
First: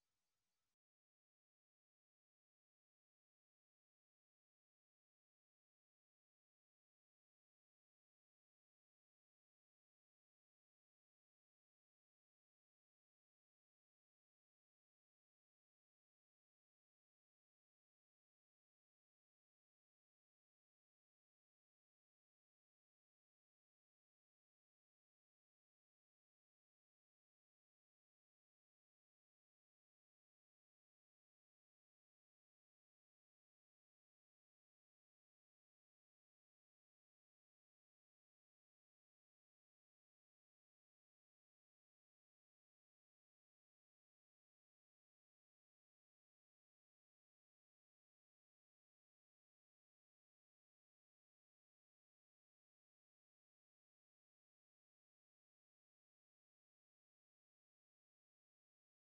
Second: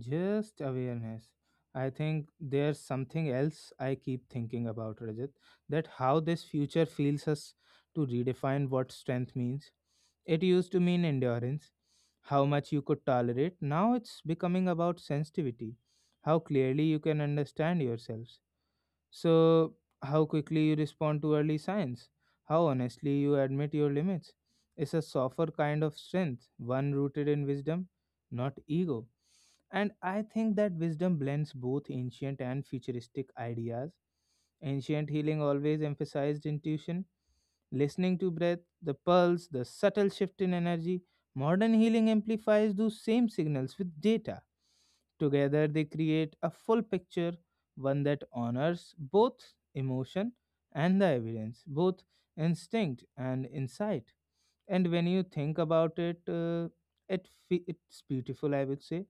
Speaker 1: Just awareness. I think there's something else I keep thinking about, Rajat, that how this future feels us to redefine what strength means. It used to mean endurance, how much you could tolerate. Now it's becoming about sensitivity, how clearly you can understand yourself. So, how quickly you respond to early signs, how honestly you admit your limits. It's a softer kind of strength, one rooted in wisdom, not ego. And I think that wisdom blends both ancient and futuristic ideas. Ancient healing always emphasized intuition, listening to breath, the pulse, the subtle shift in energy. Modern healing amplifies those same signals with data. Together, they create a full picture, one that honors both emotion and the evidence, both instinct and insight. And when you think about it, it's beautiful, I would say.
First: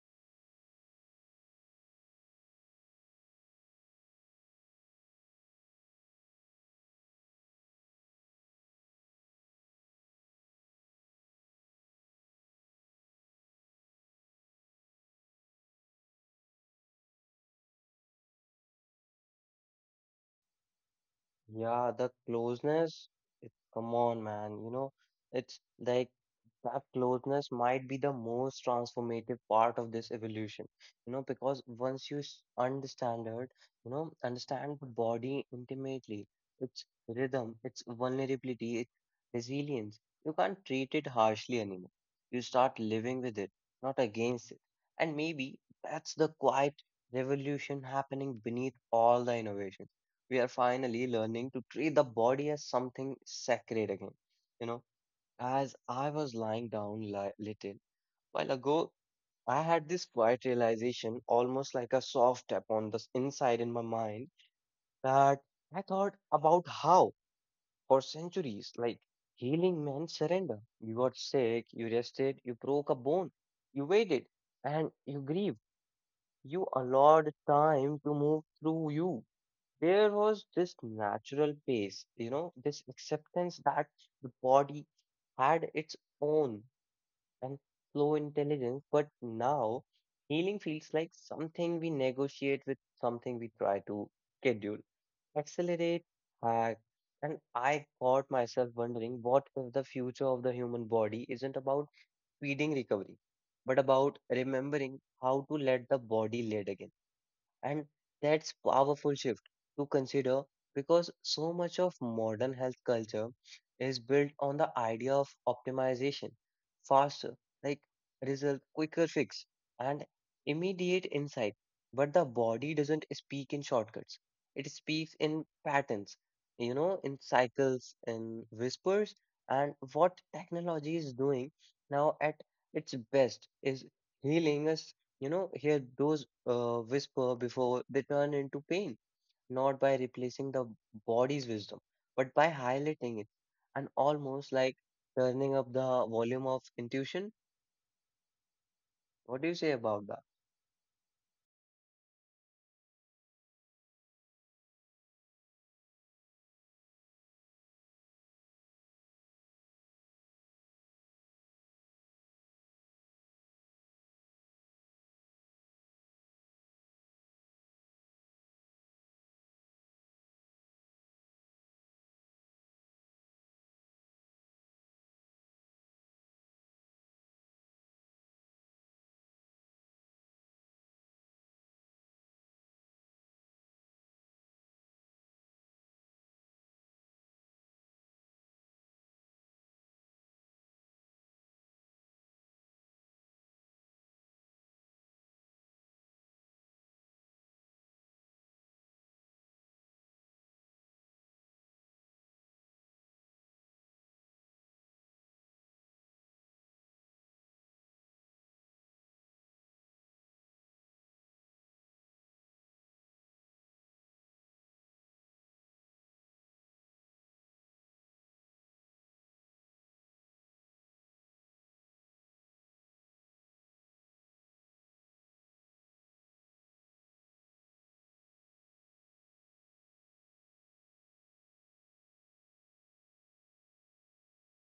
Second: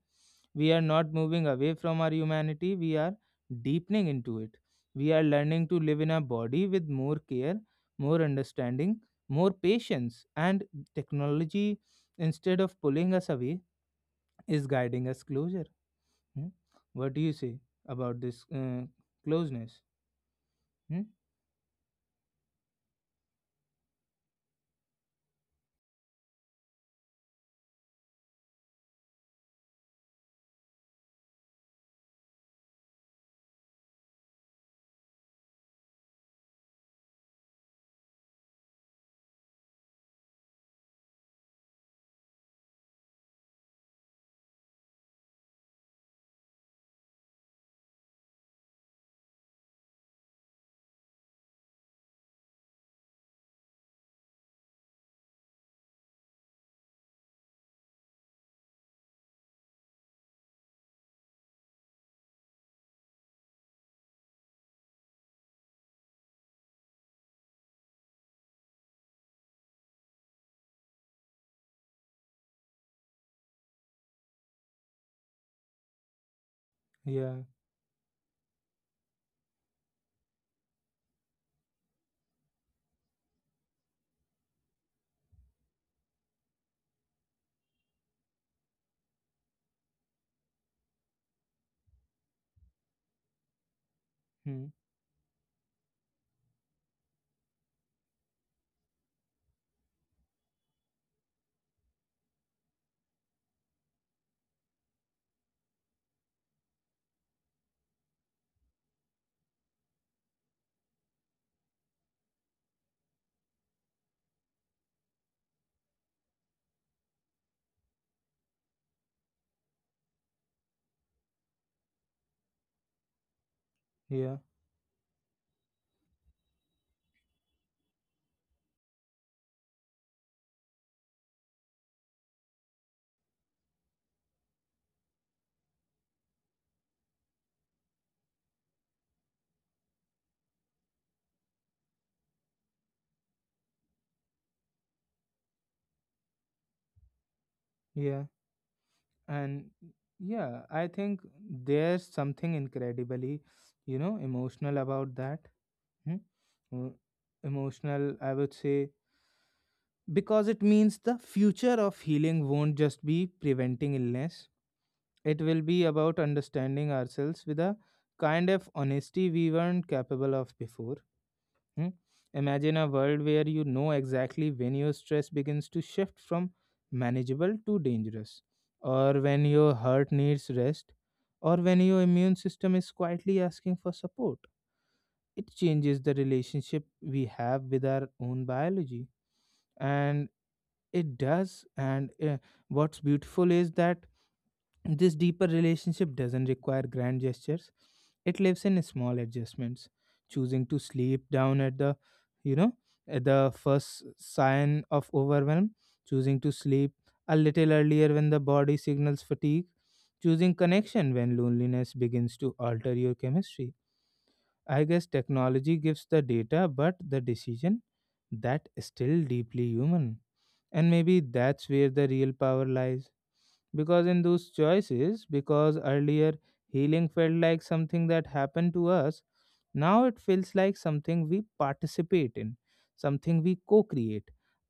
Speaker 1: We are not moving away from our humanity, we are deepening into it. We are learning to live in a body with more care, more understanding, more patience, and technology, instead of pulling us away, is guiding us closer. Hmm? What do you say about this closeness? Hmm?
Speaker 2: Yeah, the closeness, it, come on, man, it's like that closeness might be the most transformative part of this evolution, because once understand it, understand the body intimately, its rhythm, its vulnerability, its resilience, you can't treat it harshly anymore. You start living with it, not against it. And maybe that's the quiet revolution happening beneath all the innovations. We are finally learning to treat the body as something sacred again. You know, as I was lying down li little while ago, I had this quiet realization, almost like a soft tap on inside in my mind, that I thought about how, for centuries, like healing meant surrender. You got sick, you rested, you broke a bone, you waited, and you grieved. You allowed
Speaker 1: Yeah.
Speaker 2: time to move through you. There was this natural pace, this acceptance that the body had its own and slow intelligence, but now healing feels like something we negotiate with, something we try to
Speaker 1: Hmm.
Speaker 2: schedule, accelerate, hack. And I caught myself wondering, what if the future of the human body isn't about speeding recovery, but about remembering how to let the body lead again? And that's powerful shift to consider because so much of modern health culture is built on the idea of optimization, faster, like result, quicker fix, and immediate insight. But the body doesn't speak in shortcuts.
Speaker 1: Yeah,
Speaker 2: It speaks in patterns, in cycles, in whispers. And what technology is doing now at its best is healing us, hear those whisper before they turn into pain, not by replacing the body's wisdom, but by highlighting it, and almost like turning up the volume of intuition.
Speaker 1: yeah.
Speaker 2: What do you say
Speaker 1: And
Speaker 2: about that?
Speaker 1: yeah, I think there's something incredibly, emotional about that. Hmm? Uh, Emotional, I would say, because it means the future of healing won't just be preventing illness, it will be about understanding ourselves with a kind of honesty we weren't capable of before. Hmm? Imagine a world where you know exactly when your stress begins to shift from manageable to dangerous, or when your heart needs rest, or when your immune system is quietly asking for support. It changes the relationship we have with our own biology, and it does. And what's beautiful is that this deeper relationship doesn't require grand gestures. It lives in small adjustments, choosing to sleep down you know, at the first sign of overwhelm, choosing to sleep a little earlier when the body signals fatigue, choosing connection when loneliness begins to alter your chemistry. I guess technology gives the data, but the decision, that is still deeply human. And maybe that's where the real power lies, because in those choices, because earlier healing felt like something that happened to us, now it feels like something we participate in, something we co-create,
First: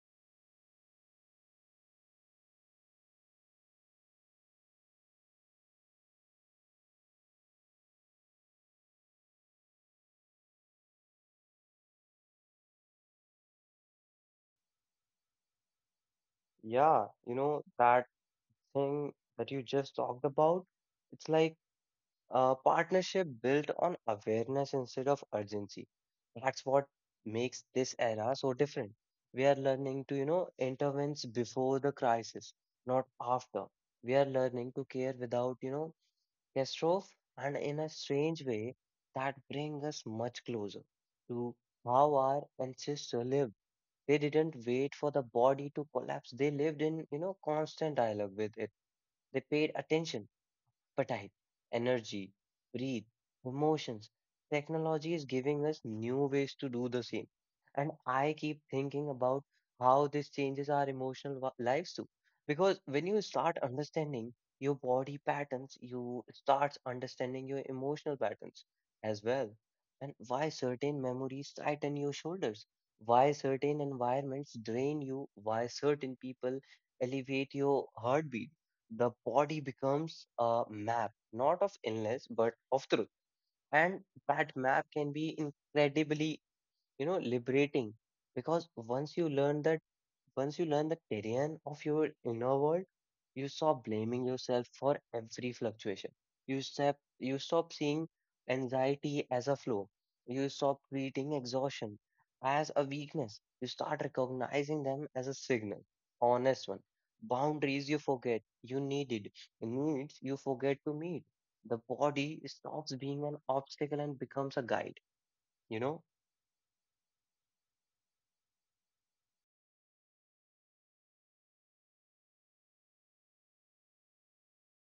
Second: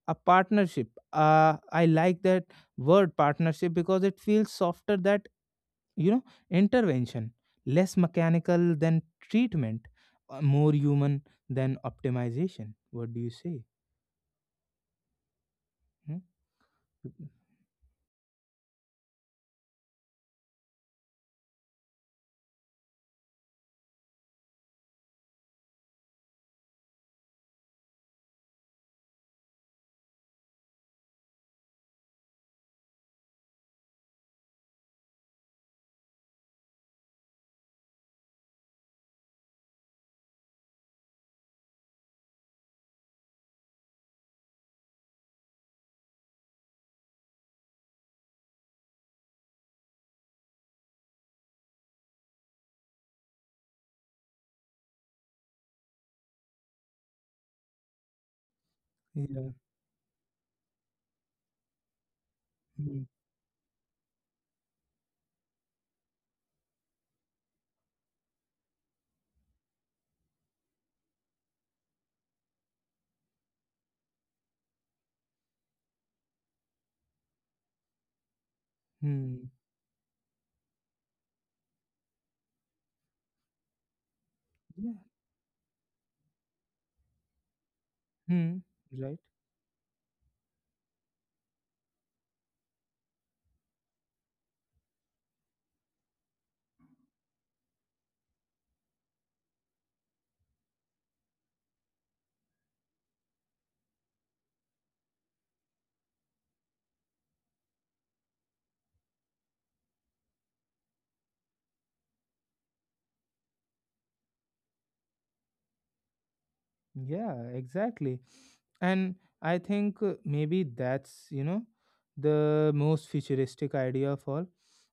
Speaker 1: a partnership. I like that word partnership, because it feels softer that you know intervention, less mechanical than treatment, more human than optimization. What do you say? Hmm?
Speaker 2: Yeah, that thing that you just talked about, it's like a partnership built on awareness instead of urgency. That's what makes this era so different. We are learning to, intervene before the crisis, not after. We are learning to care without, catastrophe, and in a strange way, that brings us much closer to how our ancestors lived. They didn't wait for the body to collapse. They lived in, constant dialogue with it. They paid attention appetite, energy, breathe, emotions. Technology is giving us new ways to do the same. And I keep thinking about
Speaker 1: Yeah.
Speaker 2: how this changes our lives too. Because
Speaker 1: Hmm.
Speaker 2: when you start understanding your body patterns, you start understanding your emotional patterns as well. And why certain memories tighten your shoulders, why certain environments drain you, why certain people elevate your heartbeat, the
Speaker 1: Hmm.
Speaker 2: body becomes a map, not of illness, but of truth. And that map
Speaker 1: Yeah.
Speaker 2: can be incredibly, liberating
Speaker 1: Hmm.
Speaker 2: because
Speaker 1: Right.
Speaker 2: once you learn the terrain of your inner world, you stop blaming yourself for every fluctuation. You stop seeing anxiety as a flaw. You stop treating exhaustion as a weakness. You start recognizing them as a signal, honest one. Boundaries you forget you needs you forget to meet. The body stops being an obstacle and becomes a guide, you know?
Speaker 1: Yeah, exactly. And I think maybe that's, the most futuristic idea of all.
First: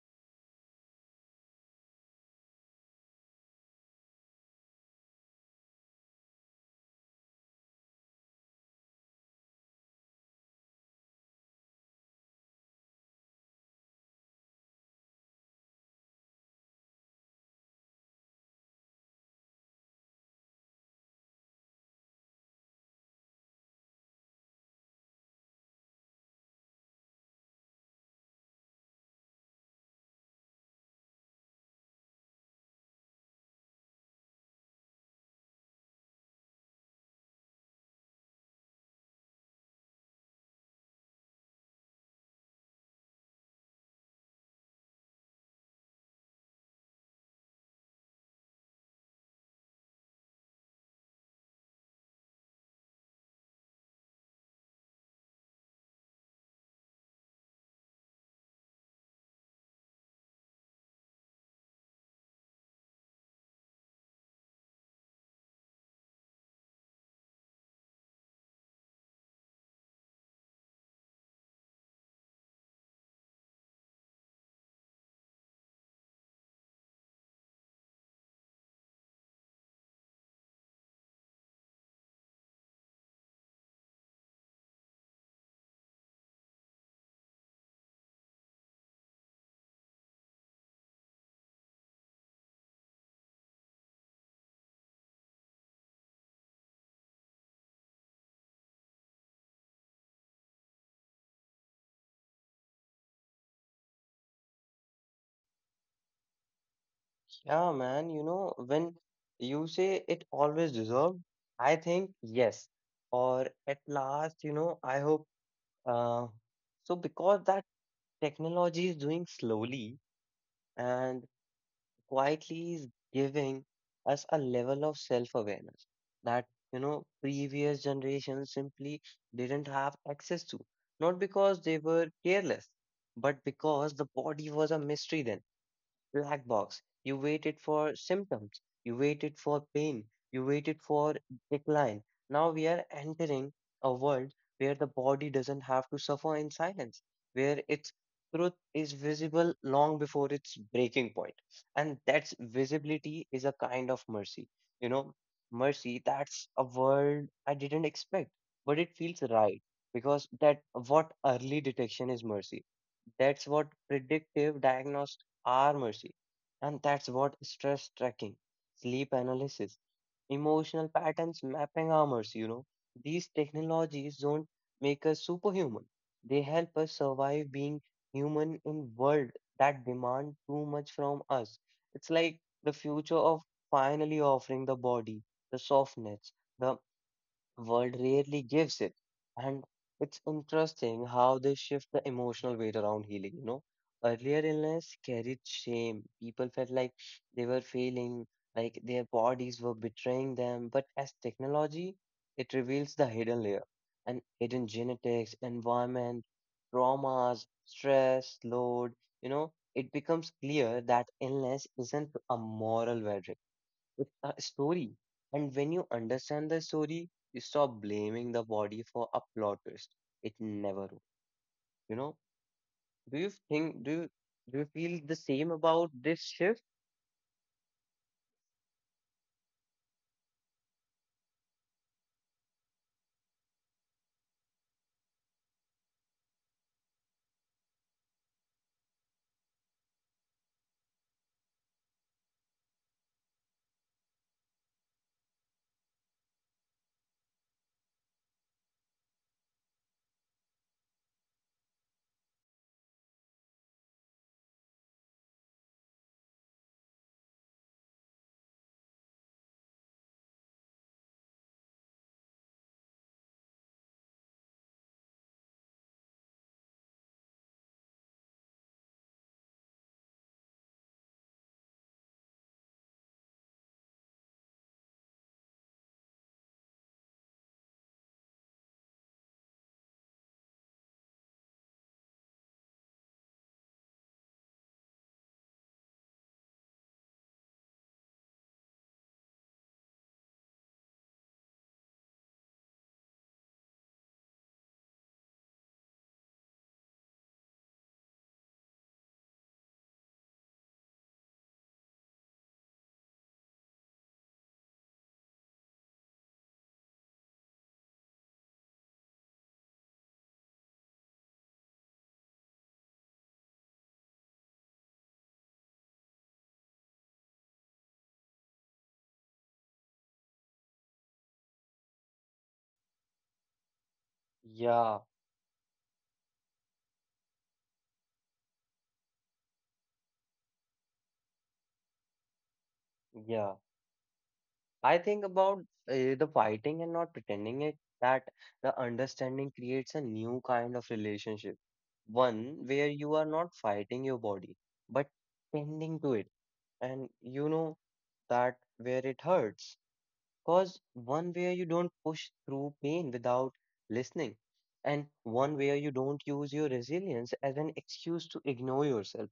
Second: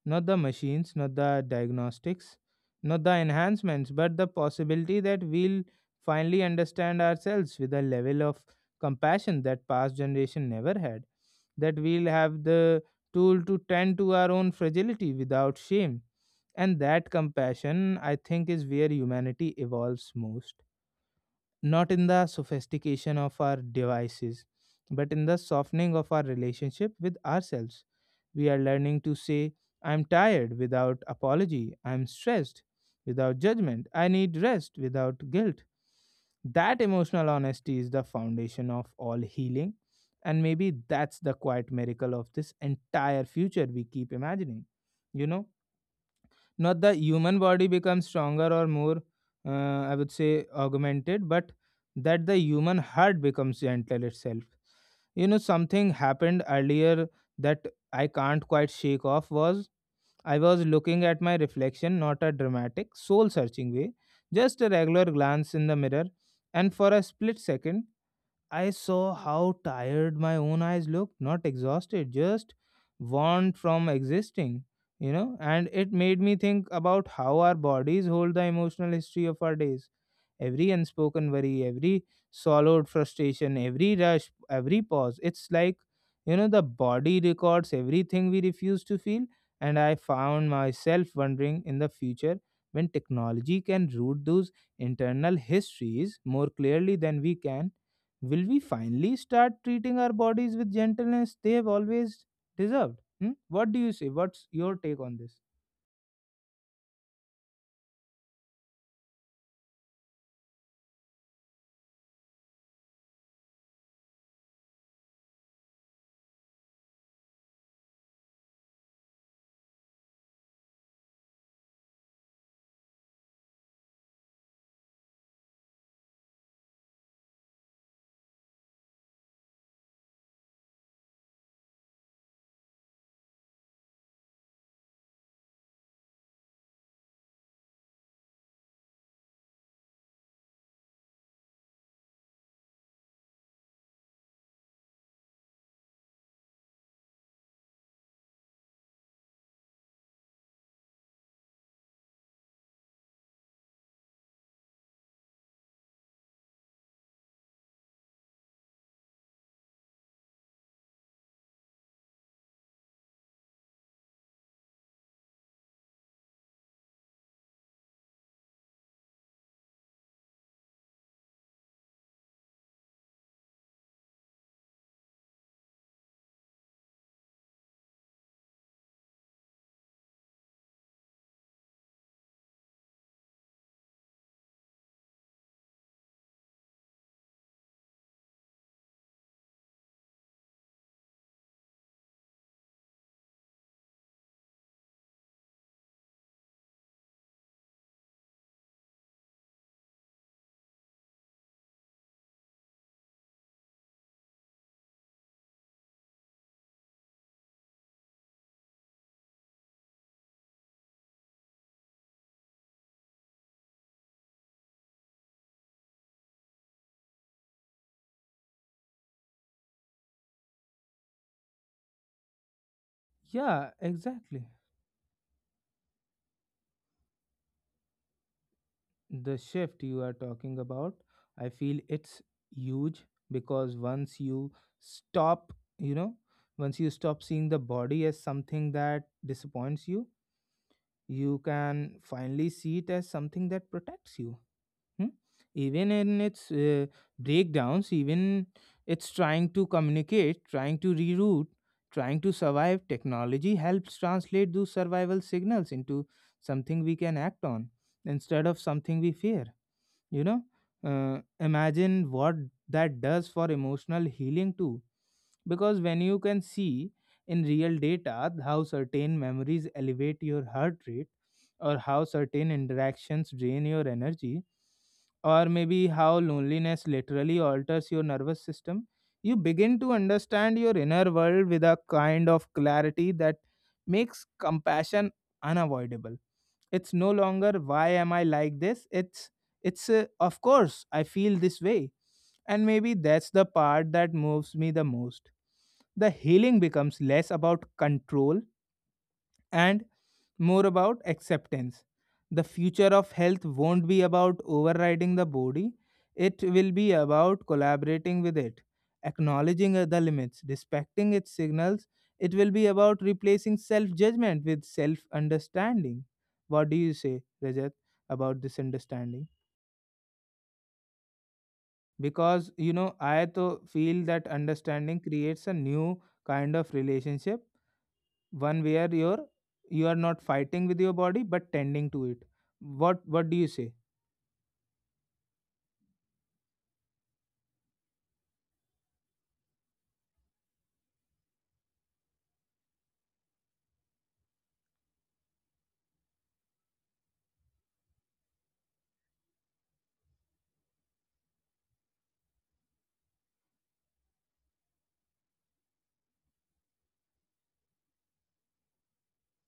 Speaker 1: Not the machines, not the diagnostics, not the enhancements, but the possibility that we'll finally understand ourselves with a level of compassion that past generation never had. That we'll have the tool to tend to our own fragility without shame. And that compassion, I think, is where humanity evolves most, not in the sophistication of our devices, but in the softening of our relationship with ourselves. We are learning to say, I'm tired without apology, I'm stressed without judgment, I need rest without guilt. That emotional honesty is the foundation of all healing, and maybe that's the quiet miracle of this entire future we keep imagining. You know? Not the human body becomes stronger or more, I would say, augmented, but that the human heart becomes gentle itself. You know, something happened earlier that I can't quite shake off. Was I was looking at my reflection, not a dramatic, soul searching way, just a regular glance in the mirror. And for a split second, I saw how tired my own eyes looked, not exhausted, just worn from existing. And it made me think about how our bodies hold the emotional history of our days, every unspoken worry, every swallowed frustration, every rush, every pause. It's like, the body records everything we refuse to feel. And I found myself wondering, in the future when technology can root those internal histories more clearly than we can, will we finally start treating our bodies with gentleness they have always deserved? Hmm? What do you say? What's your take on this?
Speaker 2: Yeah, man, when you say it always deserved, I think yes, or at last, I hope. Uh, because that technology is doing slowly and quietly is giving us a level of self-awareness that, previous generations simply didn't have access to. Not because they were careless, but because the body was a mystery then, black box. You waited for symptoms. You waited for pain. You waited for decline. Now we are entering a world where the body doesn't have to suffer in silence, where its truth is visible long before its breaking point. And that's visibility is a kind of mercy. You know, mercy, that's a word I didn't expect, but it feels right because that what early detection is, mercy. That's what predictive diagnostics are, mercy. And that's what stress tracking, sleep analysis, emotional patterns mapping are, mercy. These technologies don't make us superhuman. They help us survive being human in world that demand too much from us. It's like the future of finally offering the body the softness the world rarely gives it. And it's interesting how they shift the emotional weight around healing, you know. Earlier illness carried shame. People felt like they were failing, like their bodies were betraying them. But as technology, it reveals the hidden layer, and hidden genetics, environment, traumas, stress, load, it becomes clear that illness isn't a moral verdict with a story. And when you understand the story, you stop blaming the body for a plot twist. It never will. You know? Do you
Speaker 1: Yeah,
Speaker 2: think
Speaker 1: exactly.
Speaker 2: do you feel the same about this shift?
Speaker 1: The shift you are talking about, I feel it's huge, because stop you know once you stop seeing the body as something that disappoints you, you can finally see it as something that protects you. Hmm? Even in its breakdowns, even it's trying to communicate, trying to reroute, trying to survive. Technology helps translate those survival signals into something we can act on instead of something we fear, you know imagine what that does for emotional healing too. Because when you can see in real data how certain memories elevate your heart rate, or how certain interactions drain your energy, or maybe how loneliness literally alters your nervous system, you begin to understand your inner world with a kind of clarity that makes compassion unavoidable. It's no longer why am I like this, it's of course I feel this way. And maybe that's the part that moves me the most. The healing becomes less about control and more about acceptance. The future of health won't be about overriding the body, it will be about collaborating with it, acknowledging the limits, respecting its signals. It will be about replacing self judgment with self understanding. What do you say, Rajat, about this understanding? Because you know, I to feel that understanding
Speaker 2: Yeah,
Speaker 1: creates a new kind of relationship, one where you are not fighting with your body but tending to it. What do you
Speaker 2: yeah.
Speaker 1: say?
Speaker 2: I think about the fighting and not pretending it, that the understanding creates a new kind of relationship. One where you are not fighting your body, but tending to it. And you know that where it hurts, cause one where you don't push through pain without listening, and one where you don't use your resilience as an excuse to ignore yourself.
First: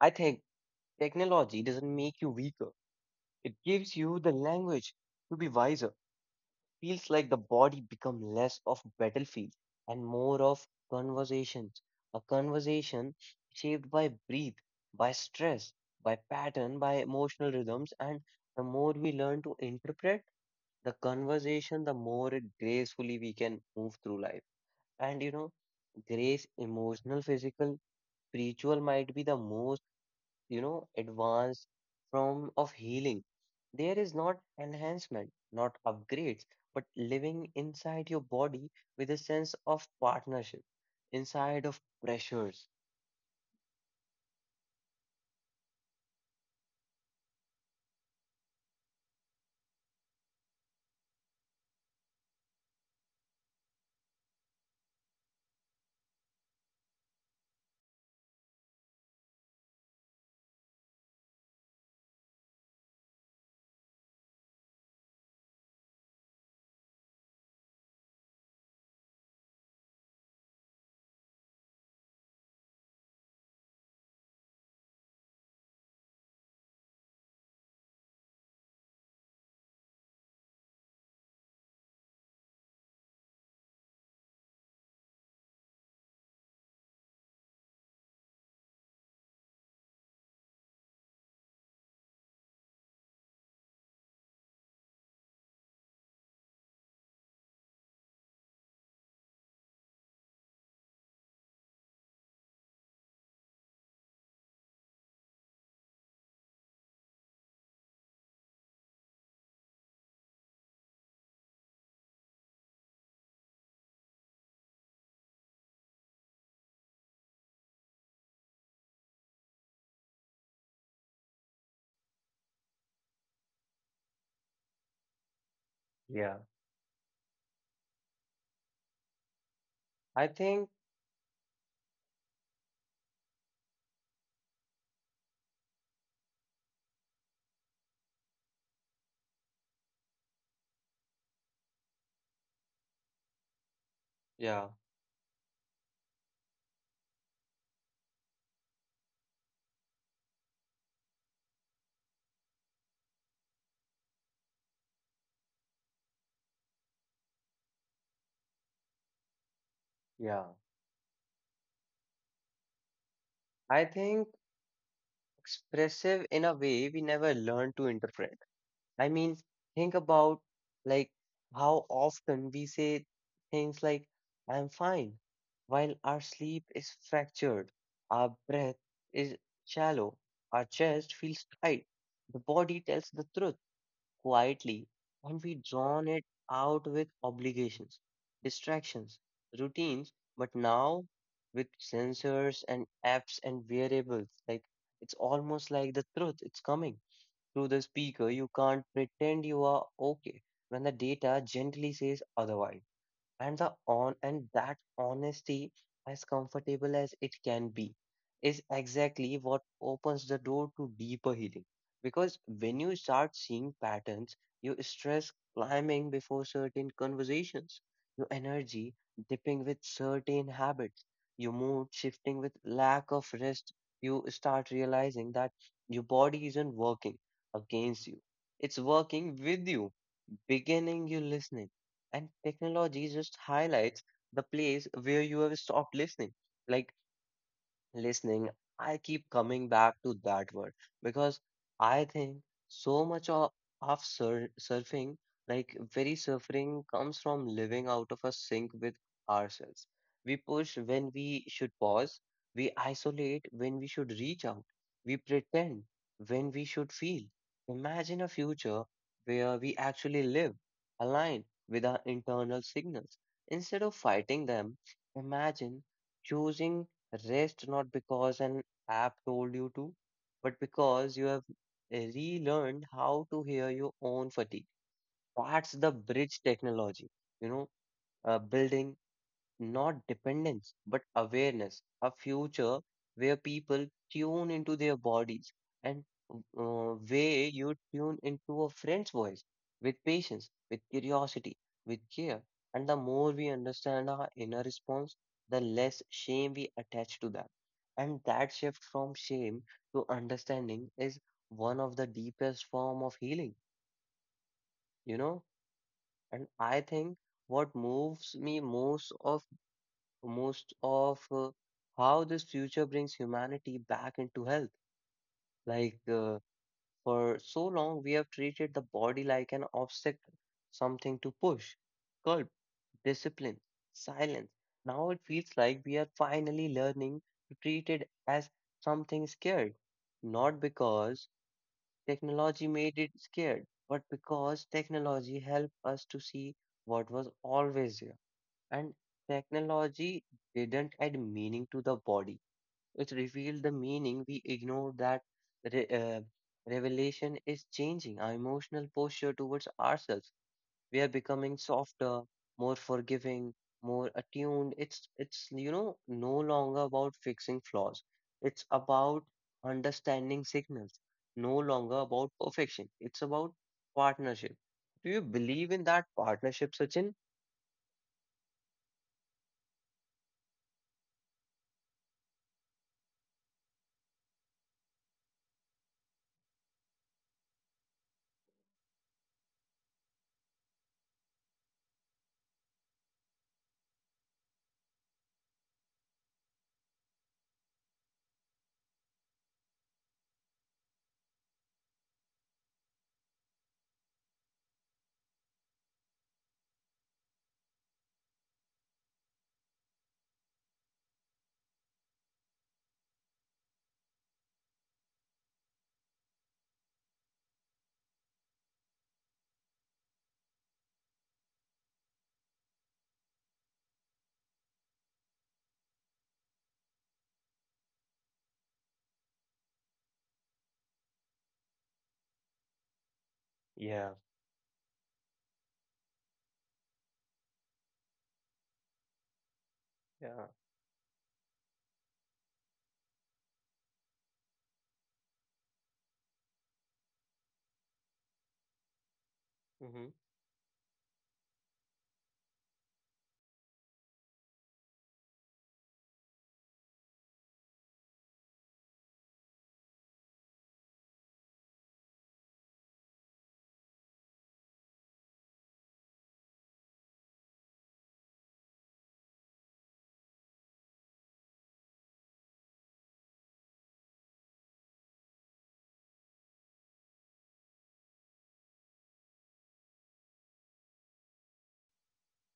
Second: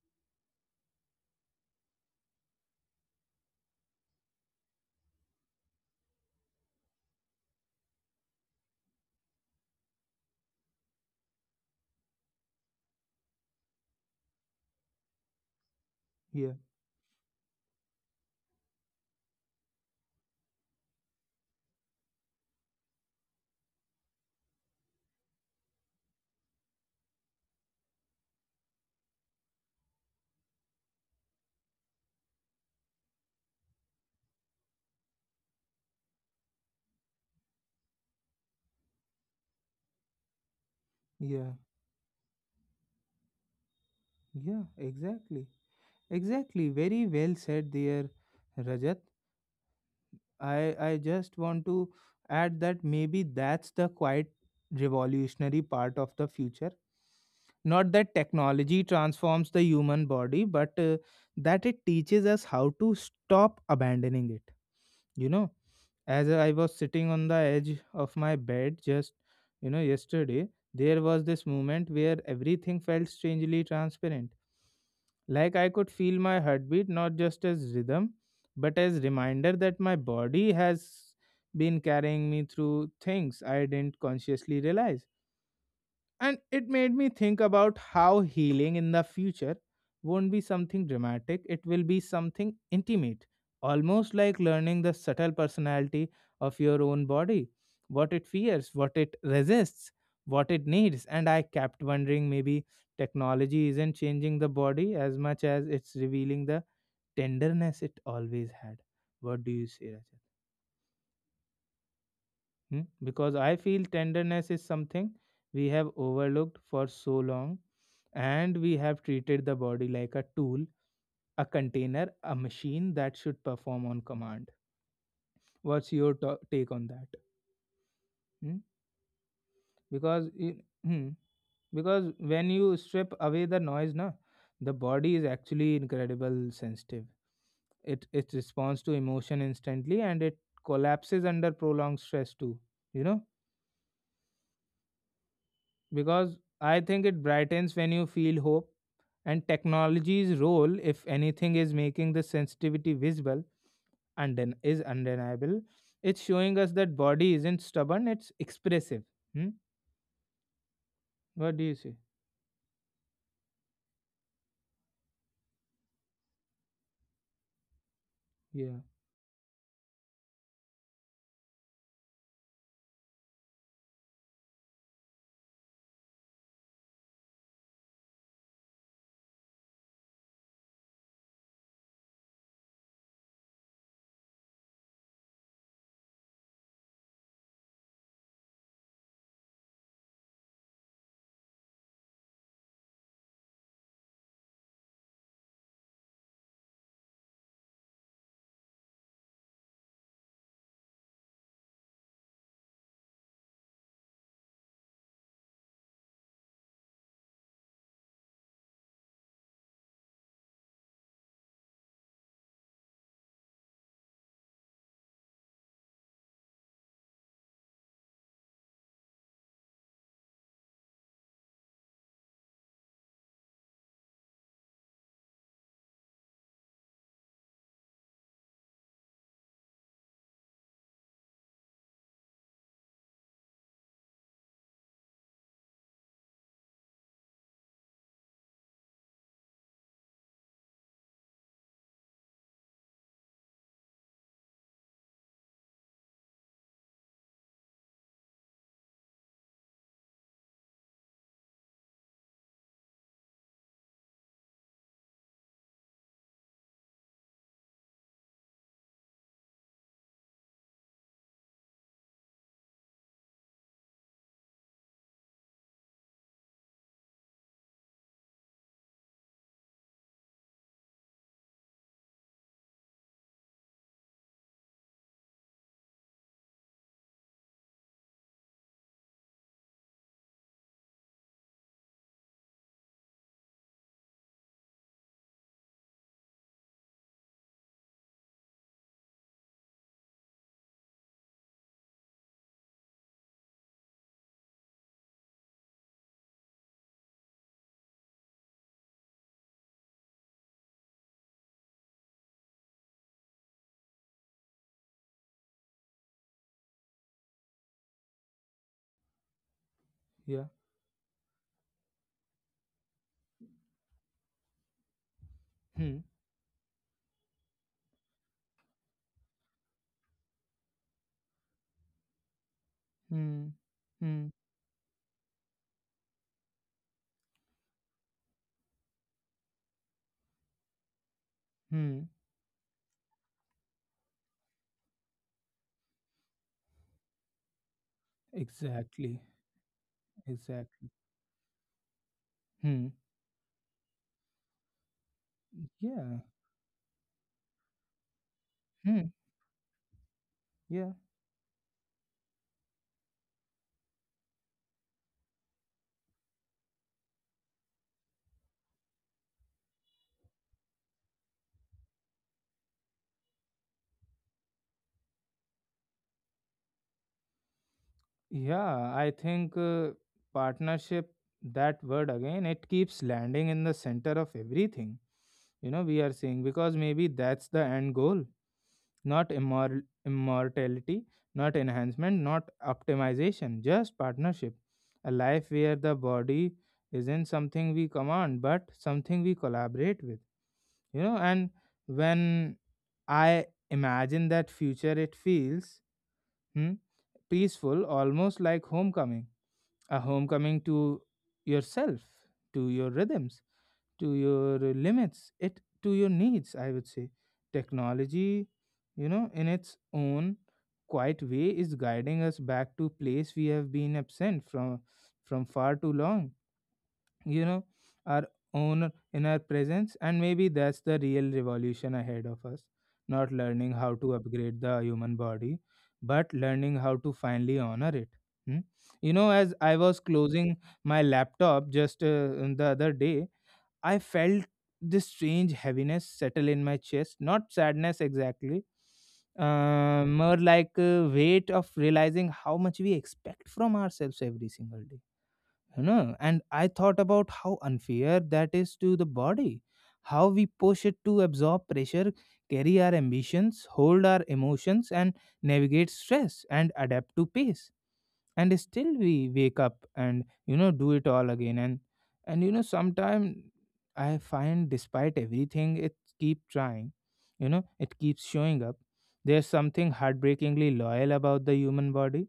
Speaker 2: I think technology doesn't make you weaker. It gives you the language to be wiser. Feels like the body become less of battlefield and more of conversations. A conversation shaped by breath, by stress, by pattern,
Speaker 1: Yeah,
Speaker 2: by emotional rhythms, and the more we learn to interpret the conversation, the more gracefully we can move through life. And grace, emotional, physical, spiritual might be the most, advanced form of healing. There is not enhancement, not upgrades, but living inside your body with a sense of partnership, inside
Speaker 1: yeah,
Speaker 2: of pressures.
Speaker 1: yeah, exactly. Exactly, very well said there, Rajat. I i just want to add that maybe that's the quite revolutionary part of the future, not that technology transforms the human body, but that it teaches us how to stop abandoning it. You know, as I was sitting on the edge of my bed, just you know, yesterday, there was this moment where everything felt strangely transparent. Like I could feel my heartbeat not just as rhythm, but as reminder that my body has been carrying me through things I didn't consciously realize. And it made me think about how healing in the future won't be something dramatic, it will be something intimate, almost like learning the subtle personality of your own body, what it fears, what it resists, what it needs. And I kept wondering, maybe technology isn't changing the body as much as it's revealing the tenderness it always had. What do you say, Rajat? Hmm? Because I feel tenderness is something we have overlooked for so long, and we have treated the body like a tool, a container, a machine that should perform on command. What's
Speaker 2: Yeah.
Speaker 1: your take on that? Hmm?
Speaker 2: I
Speaker 1: Because
Speaker 2: think,
Speaker 1: in, hmm, because when you strip away the noise, na, the body is actually incredible sensitive. It responds to emotion instantly, and it collapses under prolonged stress too. You know,
Speaker 2: yeah,
Speaker 1: because I think it brightens when you feel hope. And technology's role, if anything, is making this sensitivity visible and then is undeniable. It's showing us that body isn't stubborn; it's expressive. Hmm?
Speaker 2: yeah.
Speaker 1: What do you say?
Speaker 2: I think expressive in a way we never learn to interpret.
Speaker 1: Yeah,
Speaker 2: I mean, think about like how often we say things like, I'm fine, while our sleep is fractured, our breath is shallow, our chest feels tight. The body tells the truth quietly, and we drown it out with obligations, distractions, routines, but now with sensors and apps and variables, like it's almost like the truth, it's coming through the speaker. You can't pretend you are okay when the data gently says otherwise, and the on and that honesty, as comfortable as it can be, is exactly what opens the door to deeper healing, because when you start seeing patterns, you stress climbing before certain conversations, your energy dipping with certain habits, your mood shifting with lack of rest, you start realizing that your body isn't working against you, it's working with you, beginning you listening, and technology just highlights the place where you have stopped listening. Like listening, I keep coming back to that word because I think so much of surfing, like very surfing, comes from living out of a sync with ourselves. We push when we should pause, we isolate when we should reach out, we pretend when we should feel. Imagine a future where we actually live aligned with our internal signals instead of fighting them. Imagine choosing rest not because an app told you to, but because you have relearned how to hear your own fatigue. That's the bridge technology, you know, building not dependence, but awareness. A future where people tune into their bodies and, way you tune into a friend's voice, with patience, with curiosity, with care. And the more we understand our inner response, the less shame we attach to that. And that shift from shame to understanding is one of the deepest form of healing, you know? And I think what moves me
Speaker 1: yeah.
Speaker 2: most of how this future brings humanity back into health. Like
Speaker 1: Hmm.
Speaker 2: uh, for so long, we have treated the body like an obstacle, something to push, curb, discipline,
Speaker 1: Hmm.
Speaker 2: silence.
Speaker 1: Hmm.
Speaker 2: Now it feels like we are finally learning to treat it as something scared, not because
Speaker 1: Hmm.
Speaker 2: technology made it scared, but because technology helped us to see what was always there, and
Speaker 1: Exactly.
Speaker 2: technology didn't add
Speaker 1: Exactly.
Speaker 2: meaning to the body. It
Speaker 1: Hmm.
Speaker 2: revealed the meaning we ignore that re- uh,
Speaker 1: Yeah.
Speaker 2: revelation is changing our emotional posture
Speaker 1: Hmm.
Speaker 2: towards ourselves. We are
Speaker 1: Yeah.
Speaker 2: becoming softer, more forgiving, more attuned. It's no longer about fixing flaws. It's about understanding signals. No longer about perfection. It's about partnership. Do you believe in that partnership, Sachin?
Speaker 1: Yeah, I think partnership, that word again, it keeps landing in the center of everything, you know, we are seeing. Because maybe that's the end goal, not immortality, not enhancement, not optimization, just partnership. A life where the body isn't something we command, but something we collaborate with, you know. And when I imagine that future, it feels, hmm, peaceful, almost like homecoming, a homecoming to yourself, to your rhythms, to your limits, it to your needs, I would say. Technology, you know, in its own quiet way is guiding us back to place we have been absent from far too long. You know, our own inner presence. And maybe that's the real revolution ahead of us, not learning
Speaker 2: Yeah.
Speaker 1: how to upgrade the human body, but learning how to finally honor it. Hmm? You know, as I was
Speaker 2: Yeah.
Speaker 1: closing my laptop, just the other day, I felt this strange heaviness settle in my chest, not sadness exactly, more like a weight of realizing how much we expect from ourselves every single day. You know, and I thought about how unfair that is to the body, how we push it to absorb pressure, carry our ambitions, hold our emotions, and navigate stress, and adapt to pace. And still we wake up and, you know, do it all again. And you know, sometimes I find despite everything it keep trying. You know, it keeps showing up. There's something heartbreakingly loyal about the human body.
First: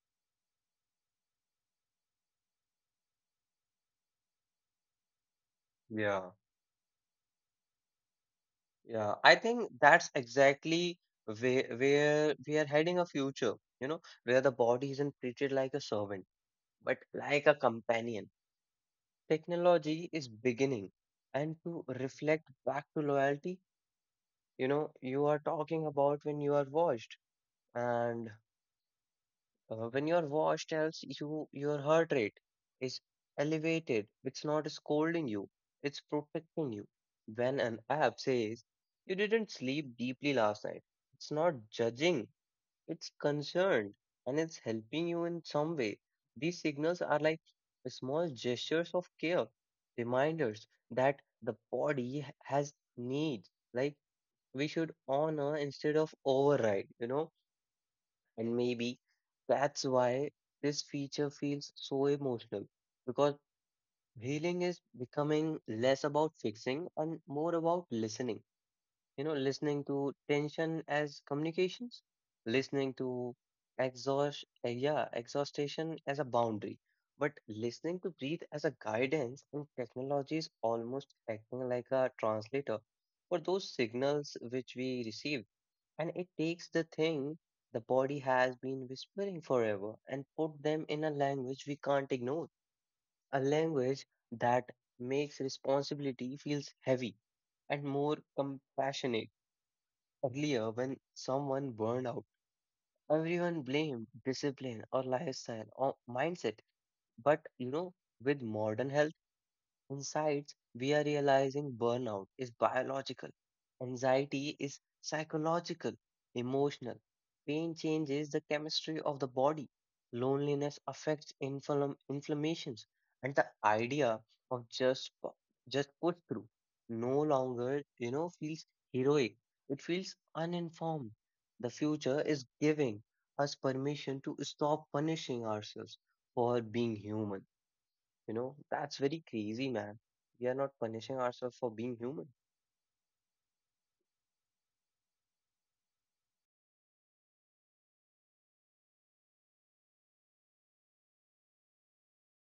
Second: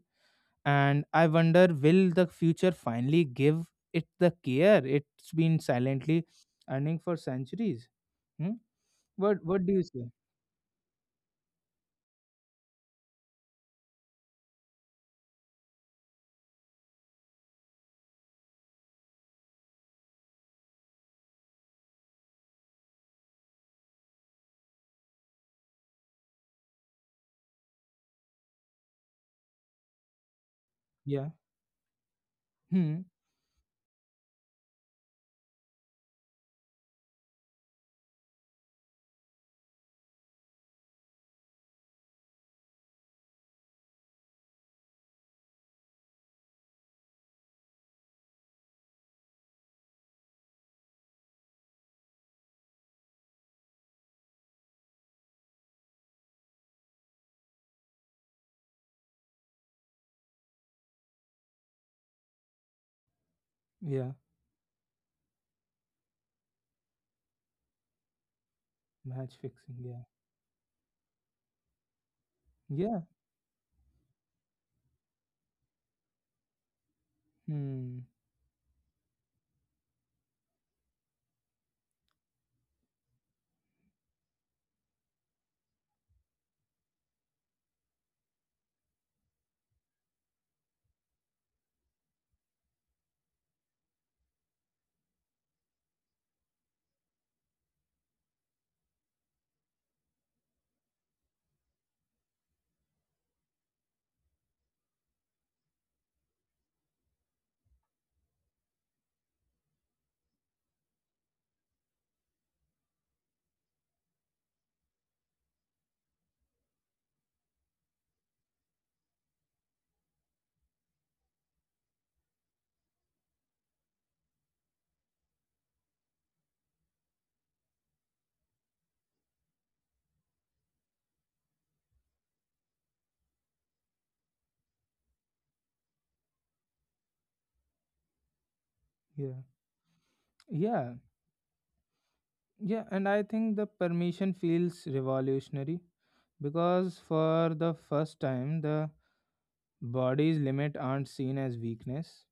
Speaker 1: And I wonder, will the future finally give it the care it's been silently
Speaker 2: Yeah,
Speaker 1: earning for centuries? Hmm?
Speaker 2: yeah, I
Speaker 1: What
Speaker 2: think
Speaker 1: do you say?
Speaker 2: that's exactly where we are heading, a future, you know, where the body isn't treated like a servant, but like a companion. Technology is beginning. And to reflect back to loyalty, you know, you are talking about when you are watched. And. When your watch tells
Speaker 1: Yeah.
Speaker 2: you your heart rate is
Speaker 1: Hmm.
Speaker 2: elevated, it's not scolding you, it's protecting you. When an app says you didn't sleep deeply last night, it's not judging, it's concerned, and it's helping you in some way. These signals are like small gestures of care, reminders that the body has needs, like we should honor instead of override, you know. And maybe that's why this feature feels so emotional, because
Speaker 1: Yeah,
Speaker 2: healing is becoming less about fixing and more about listening. You know,
Speaker 1: match fixing.
Speaker 2: listening
Speaker 1: Yeah.
Speaker 2: to tension as communications, listening
Speaker 1: Yeah.
Speaker 2: to exhaustion as a boundary, but listening
Speaker 1: Hmm.
Speaker 2: to breathe as a guidance, and technology is almost acting like a translator for those signals which we receive, and it takes the thing the body has been whispering forever and put them in a language we can't ignore, a language that makes responsibility feels heavy and more compassionate. Earlier, when someone burned out, everyone blamed discipline or lifestyle or mindset. But you know, with modern health insights, we are realizing burnout is biological, anxiety is psychological, emotional. Pain changes the chemistry of the body, loneliness affects inflammations, and the idea of just push through no longer you know feels heroic. It feels uninformed. The future is giving us permission to stop punishing ourselves for being human, you know, that's very
Speaker 1: Yeah.
Speaker 2: crazy, man. We are not
Speaker 1: Yeah.
Speaker 2: punishing ourselves for being human.
Speaker 1: Yeah, and I think the permission feels revolutionary, because for the first time the body's limit aren't seen as weakness.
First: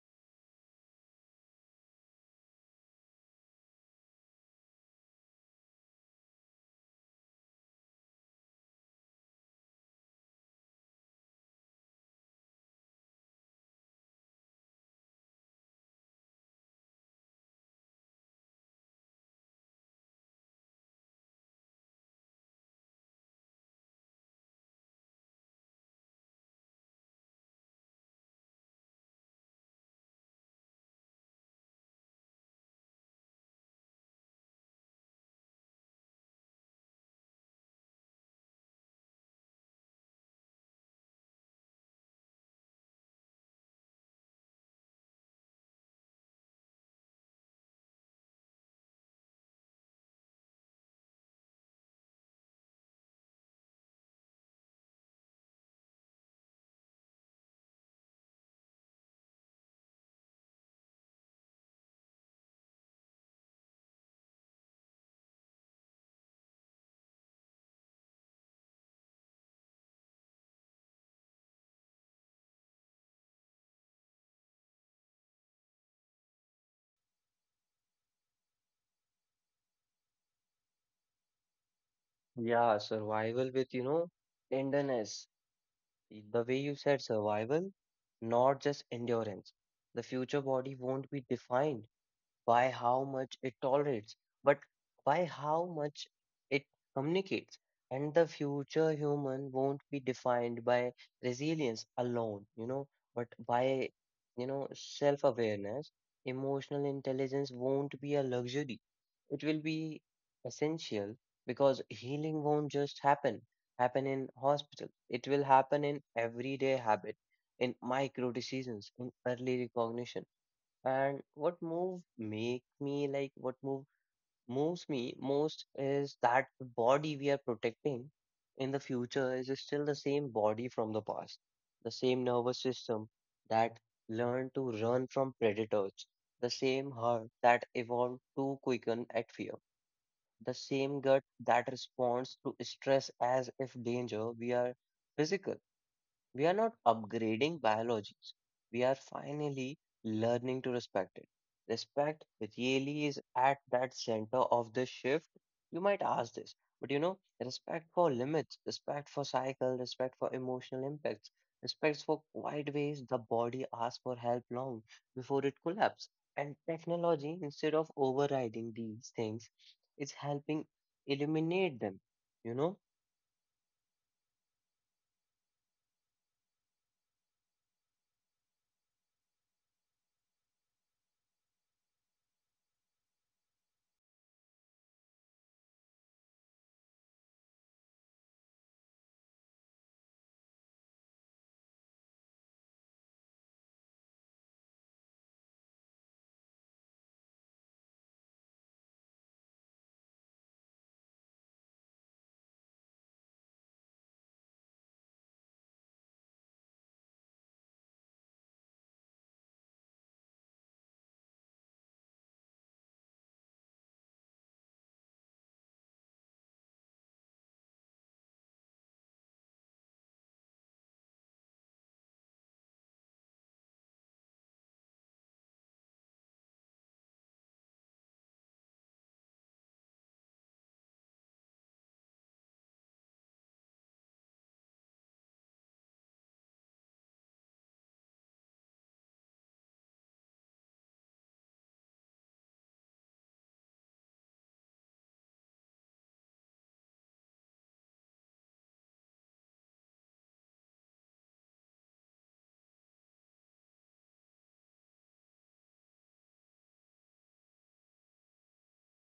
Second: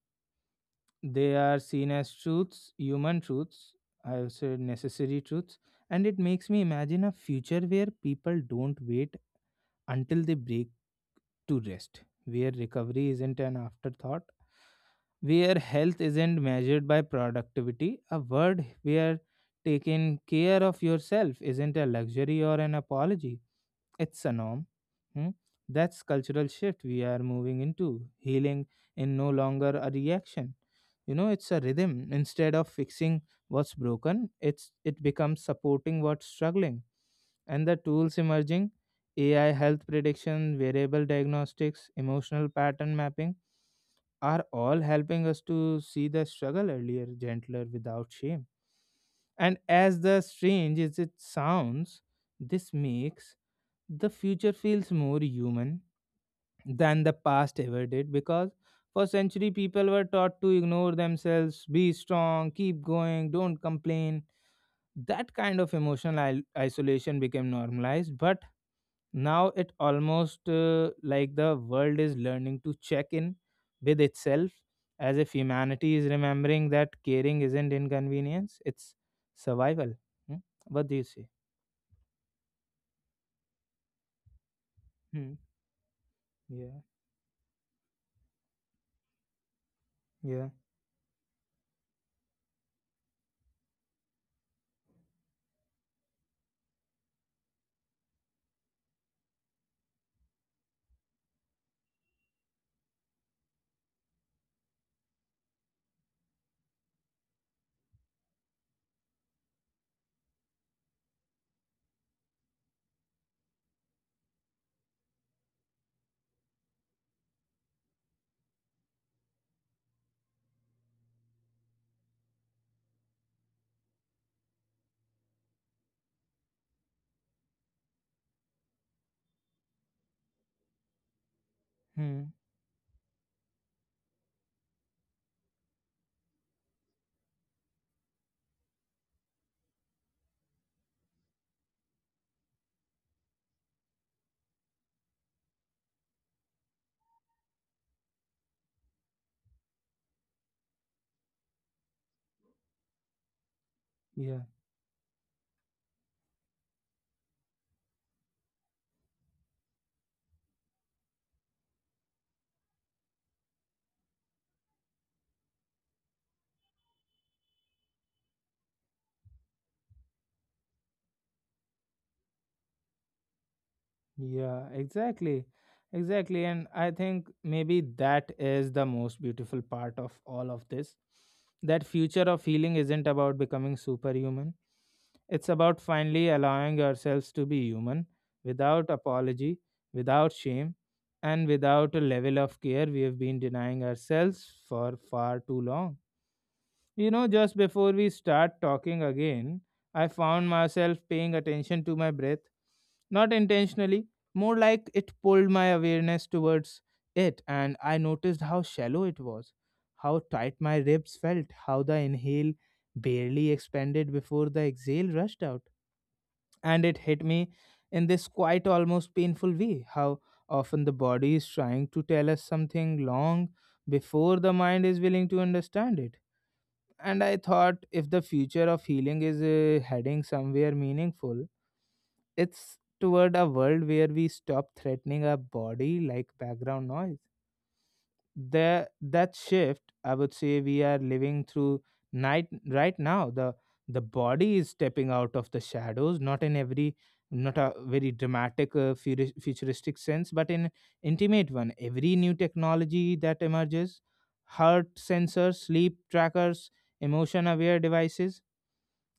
Speaker 1: They are seen as truths, human truths, I would say necessary truths. And it makes me imagine a future where people don't wait until they break to rest, where recovery isn't an afterthought, where health isn't measured by productivity, a word where taking care of yourself isn't a luxury or an apology, it's a norm. Hmm? That's cultural shift we are moving into. Healing in no longer a reaction. You know, it's a rhythm. Instead of fixing what's broken, it becomes supporting what's struggling. And the tools emerging, AI health prediction, variable diagnostics, emotional pattern mapping, are all helping us to see the struggle earlier, gentler, without shame. And as the strange as it sounds, this makes the future feels more human than the past ever did. Because for century people were taught to ignore themselves, be strong, keep going, don't complain. That kind of emotional isolation became normalized. But now it almost like the world is learning to check in with itself, as if humanity is remembering that caring isn't inconvenience, it's survival. Hmm? What do you say?
Speaker 2: Yeah, survival with, you know, tenderness.
Speaker 1: Hmm.
Speaker 2: The way you
Speaker 1: Yeah,
Speaker 2: said survival, not just endurance. The future
Speaker 1: yeah.
Speaker 2: body won't be defined by how much it tolerates, but by how much it communicates. And the future human won't be defined by resilience alone, you know, but by, you know, self awareness. Emotional intelligence won't be a luxury, it will be essential, because healing won't just happen in hospital, it will happen in everyday habit, in micro decisions, in early recognition. And what moves me most is that the body we are protecting in the future is still the same body from the past, the same
Speaker 1: Hmm.
Speaker 2: nervous system that learned to run from predators, the same heart that evolved to quicken at fear, the same gut that responds to stress as if danger we are physical. We are not upgrading biology. We are finally learning to respect it. Respect really is at that center
Speaker 1: Yeah.
Speaker 2: of the shift. You might ask this, but you know, respect for limits, respect for cycle, respect for emotional impacts, respect for quiet ways the body asks for help long before it collapses. And technology, instead of overriding these things, is helping eliminate them. You know,
Speaker 1: Yeah, exactly. Exactly. And I think maybe that is the most beautiful part of all of this. That future of healing isn't about becoming superhuman, it's about finally allowing yourselves to be human without apology, without shame, and without a level of care we have been denying ourselves for far too long. You know, just before we start talking again, I found myself paying attention to my breath, not intentionally, more like it pulled my awareness towards it. And I noticed how shallow it was, how tight my ribs felt, how the inhale barely expanded before the exhale rushed out. And it hit me in this quite almost painful way how often the body is trying to tell us something long before the mind is willing to understand it. And I thought, if the future of healing is heading somewhere meaningful, it's toward a world where we stop threatening our body like background noise. That shift I would say we are living through night right now. The body is stepping out of the shadows, not in every not a very dramatic futuristic sense, but in intimate one. Every new technology that emerges, heart sensors, sleep trackers, emotion aware devices,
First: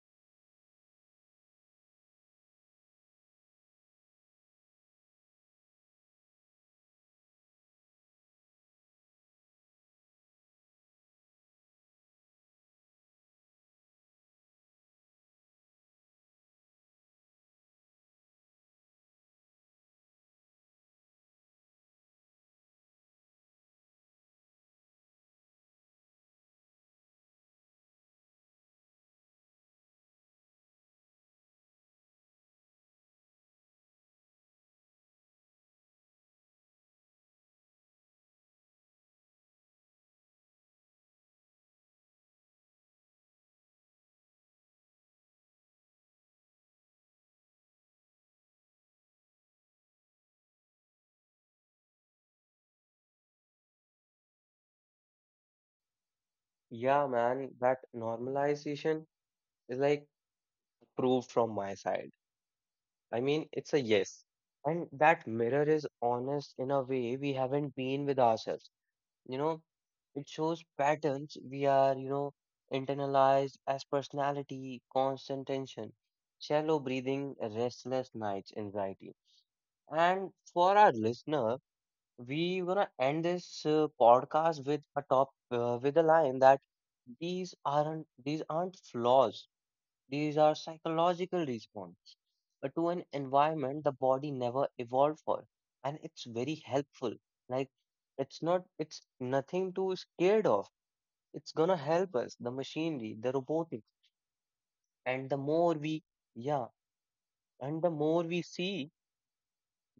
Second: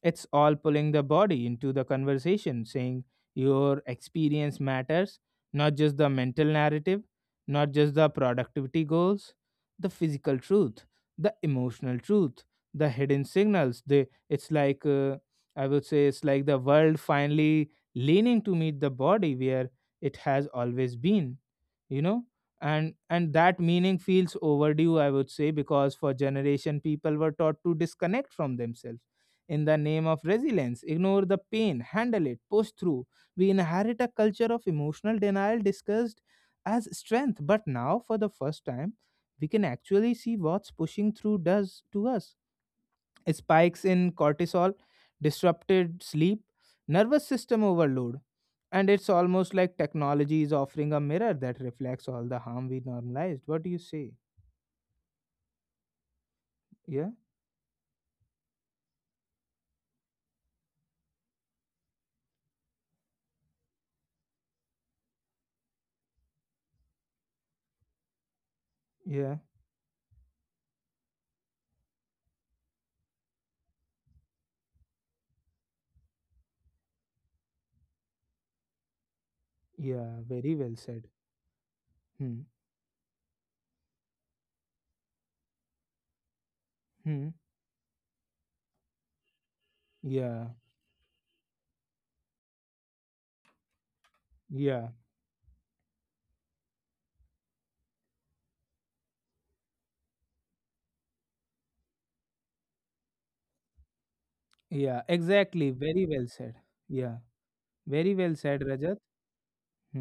Speaker 1: it's all pulling the body into the conversation, saying your experience matters, not just the mental narrative, not just the productivity goals, the physical truth, the emotional truth, the hidden signals. They, it's like, I would say, it's like the world finally leaning to meet the body where it has always been, you know? And that meaning feels overdue, I would say, because for generation people were taught to disconnect from themselves in the name of resilience, ignore the pain, handle it, push through. We inherit a culture of emotional denial discussed as strength, but now for the first time, we can actually see what's pushing through does to us. Spikes in cortisol, disrupted sleep, nervous system overload. And it's almost like technology is offering a mirror that reflects all the harm we normalized. What do you say?
Speaker 2: yeah,
Speaker 1: Yeah,
Speaker 2: man, that normalization is like proved from my side. I mean, it's a yes. And that mirror is honest in a way we haven't been with ourselves.
Speaker 1: yeah,
Speaker 2: You know, it shows patterns we are, you know, internalized as personality, constant tension, shallow breathing, restless nights, anxiety.
Speaker 1: yeah,
Speaker 2: And
Speaker 1: very well
Speaker 2: for our
Speaker 1: said.
Speaker 2: listener,
Speaker 1: Hmm,
Speaker 2: we gonna end this podcast with a line that
Speaker 1: hmm,
Speaker 2: these aren't flaws. These
Speaker 1: yeah,
Speaker 2: are psychological response to an environment the body never
Speaker 1: yeah.
Speaker 2: evolved for, and it's very helpful. Like it's not, it's nothing to scared of. It's gonna help us. The machinery, the robotics,
Speaker 1: Yeah,
Speaker 2: and
Speaker 1: exactly. Very well said.
Speaker 2: yeah,
Speaker 1: Yeah,
Speaker 2: the
Speaker 1: very
Speaker 2: more
Speaker 1: well
Speaker 2: we
Speaker 1: said,
Speaker 2: see
Speaker 1: Rajat.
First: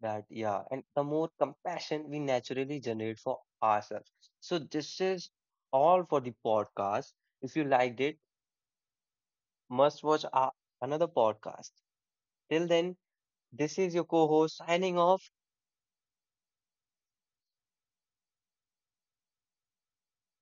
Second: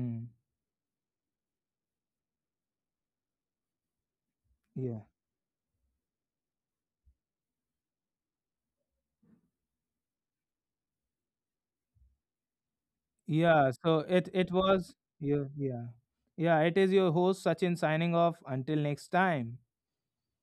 Speaker 2: that, yeah, and the more compassion we naturally generate for ourselves. So
Speaker 1: Yeah,
Speaker 2: this is all for the podcast. If you liked it, must watch our another podcast. Till then.
Speaker 1: yeah.
Speaker 2: This is
Speaker 1: So
Speaker 2: your
Speaker 1: it
Speaker 2: co
Speaker 1: it
Speaker 2: host
Speaker 1: was,
Speaker 2: signing off.
Speaker 1: yeah, yeah. Yeah. It is your host Sachin signing off. Until next time.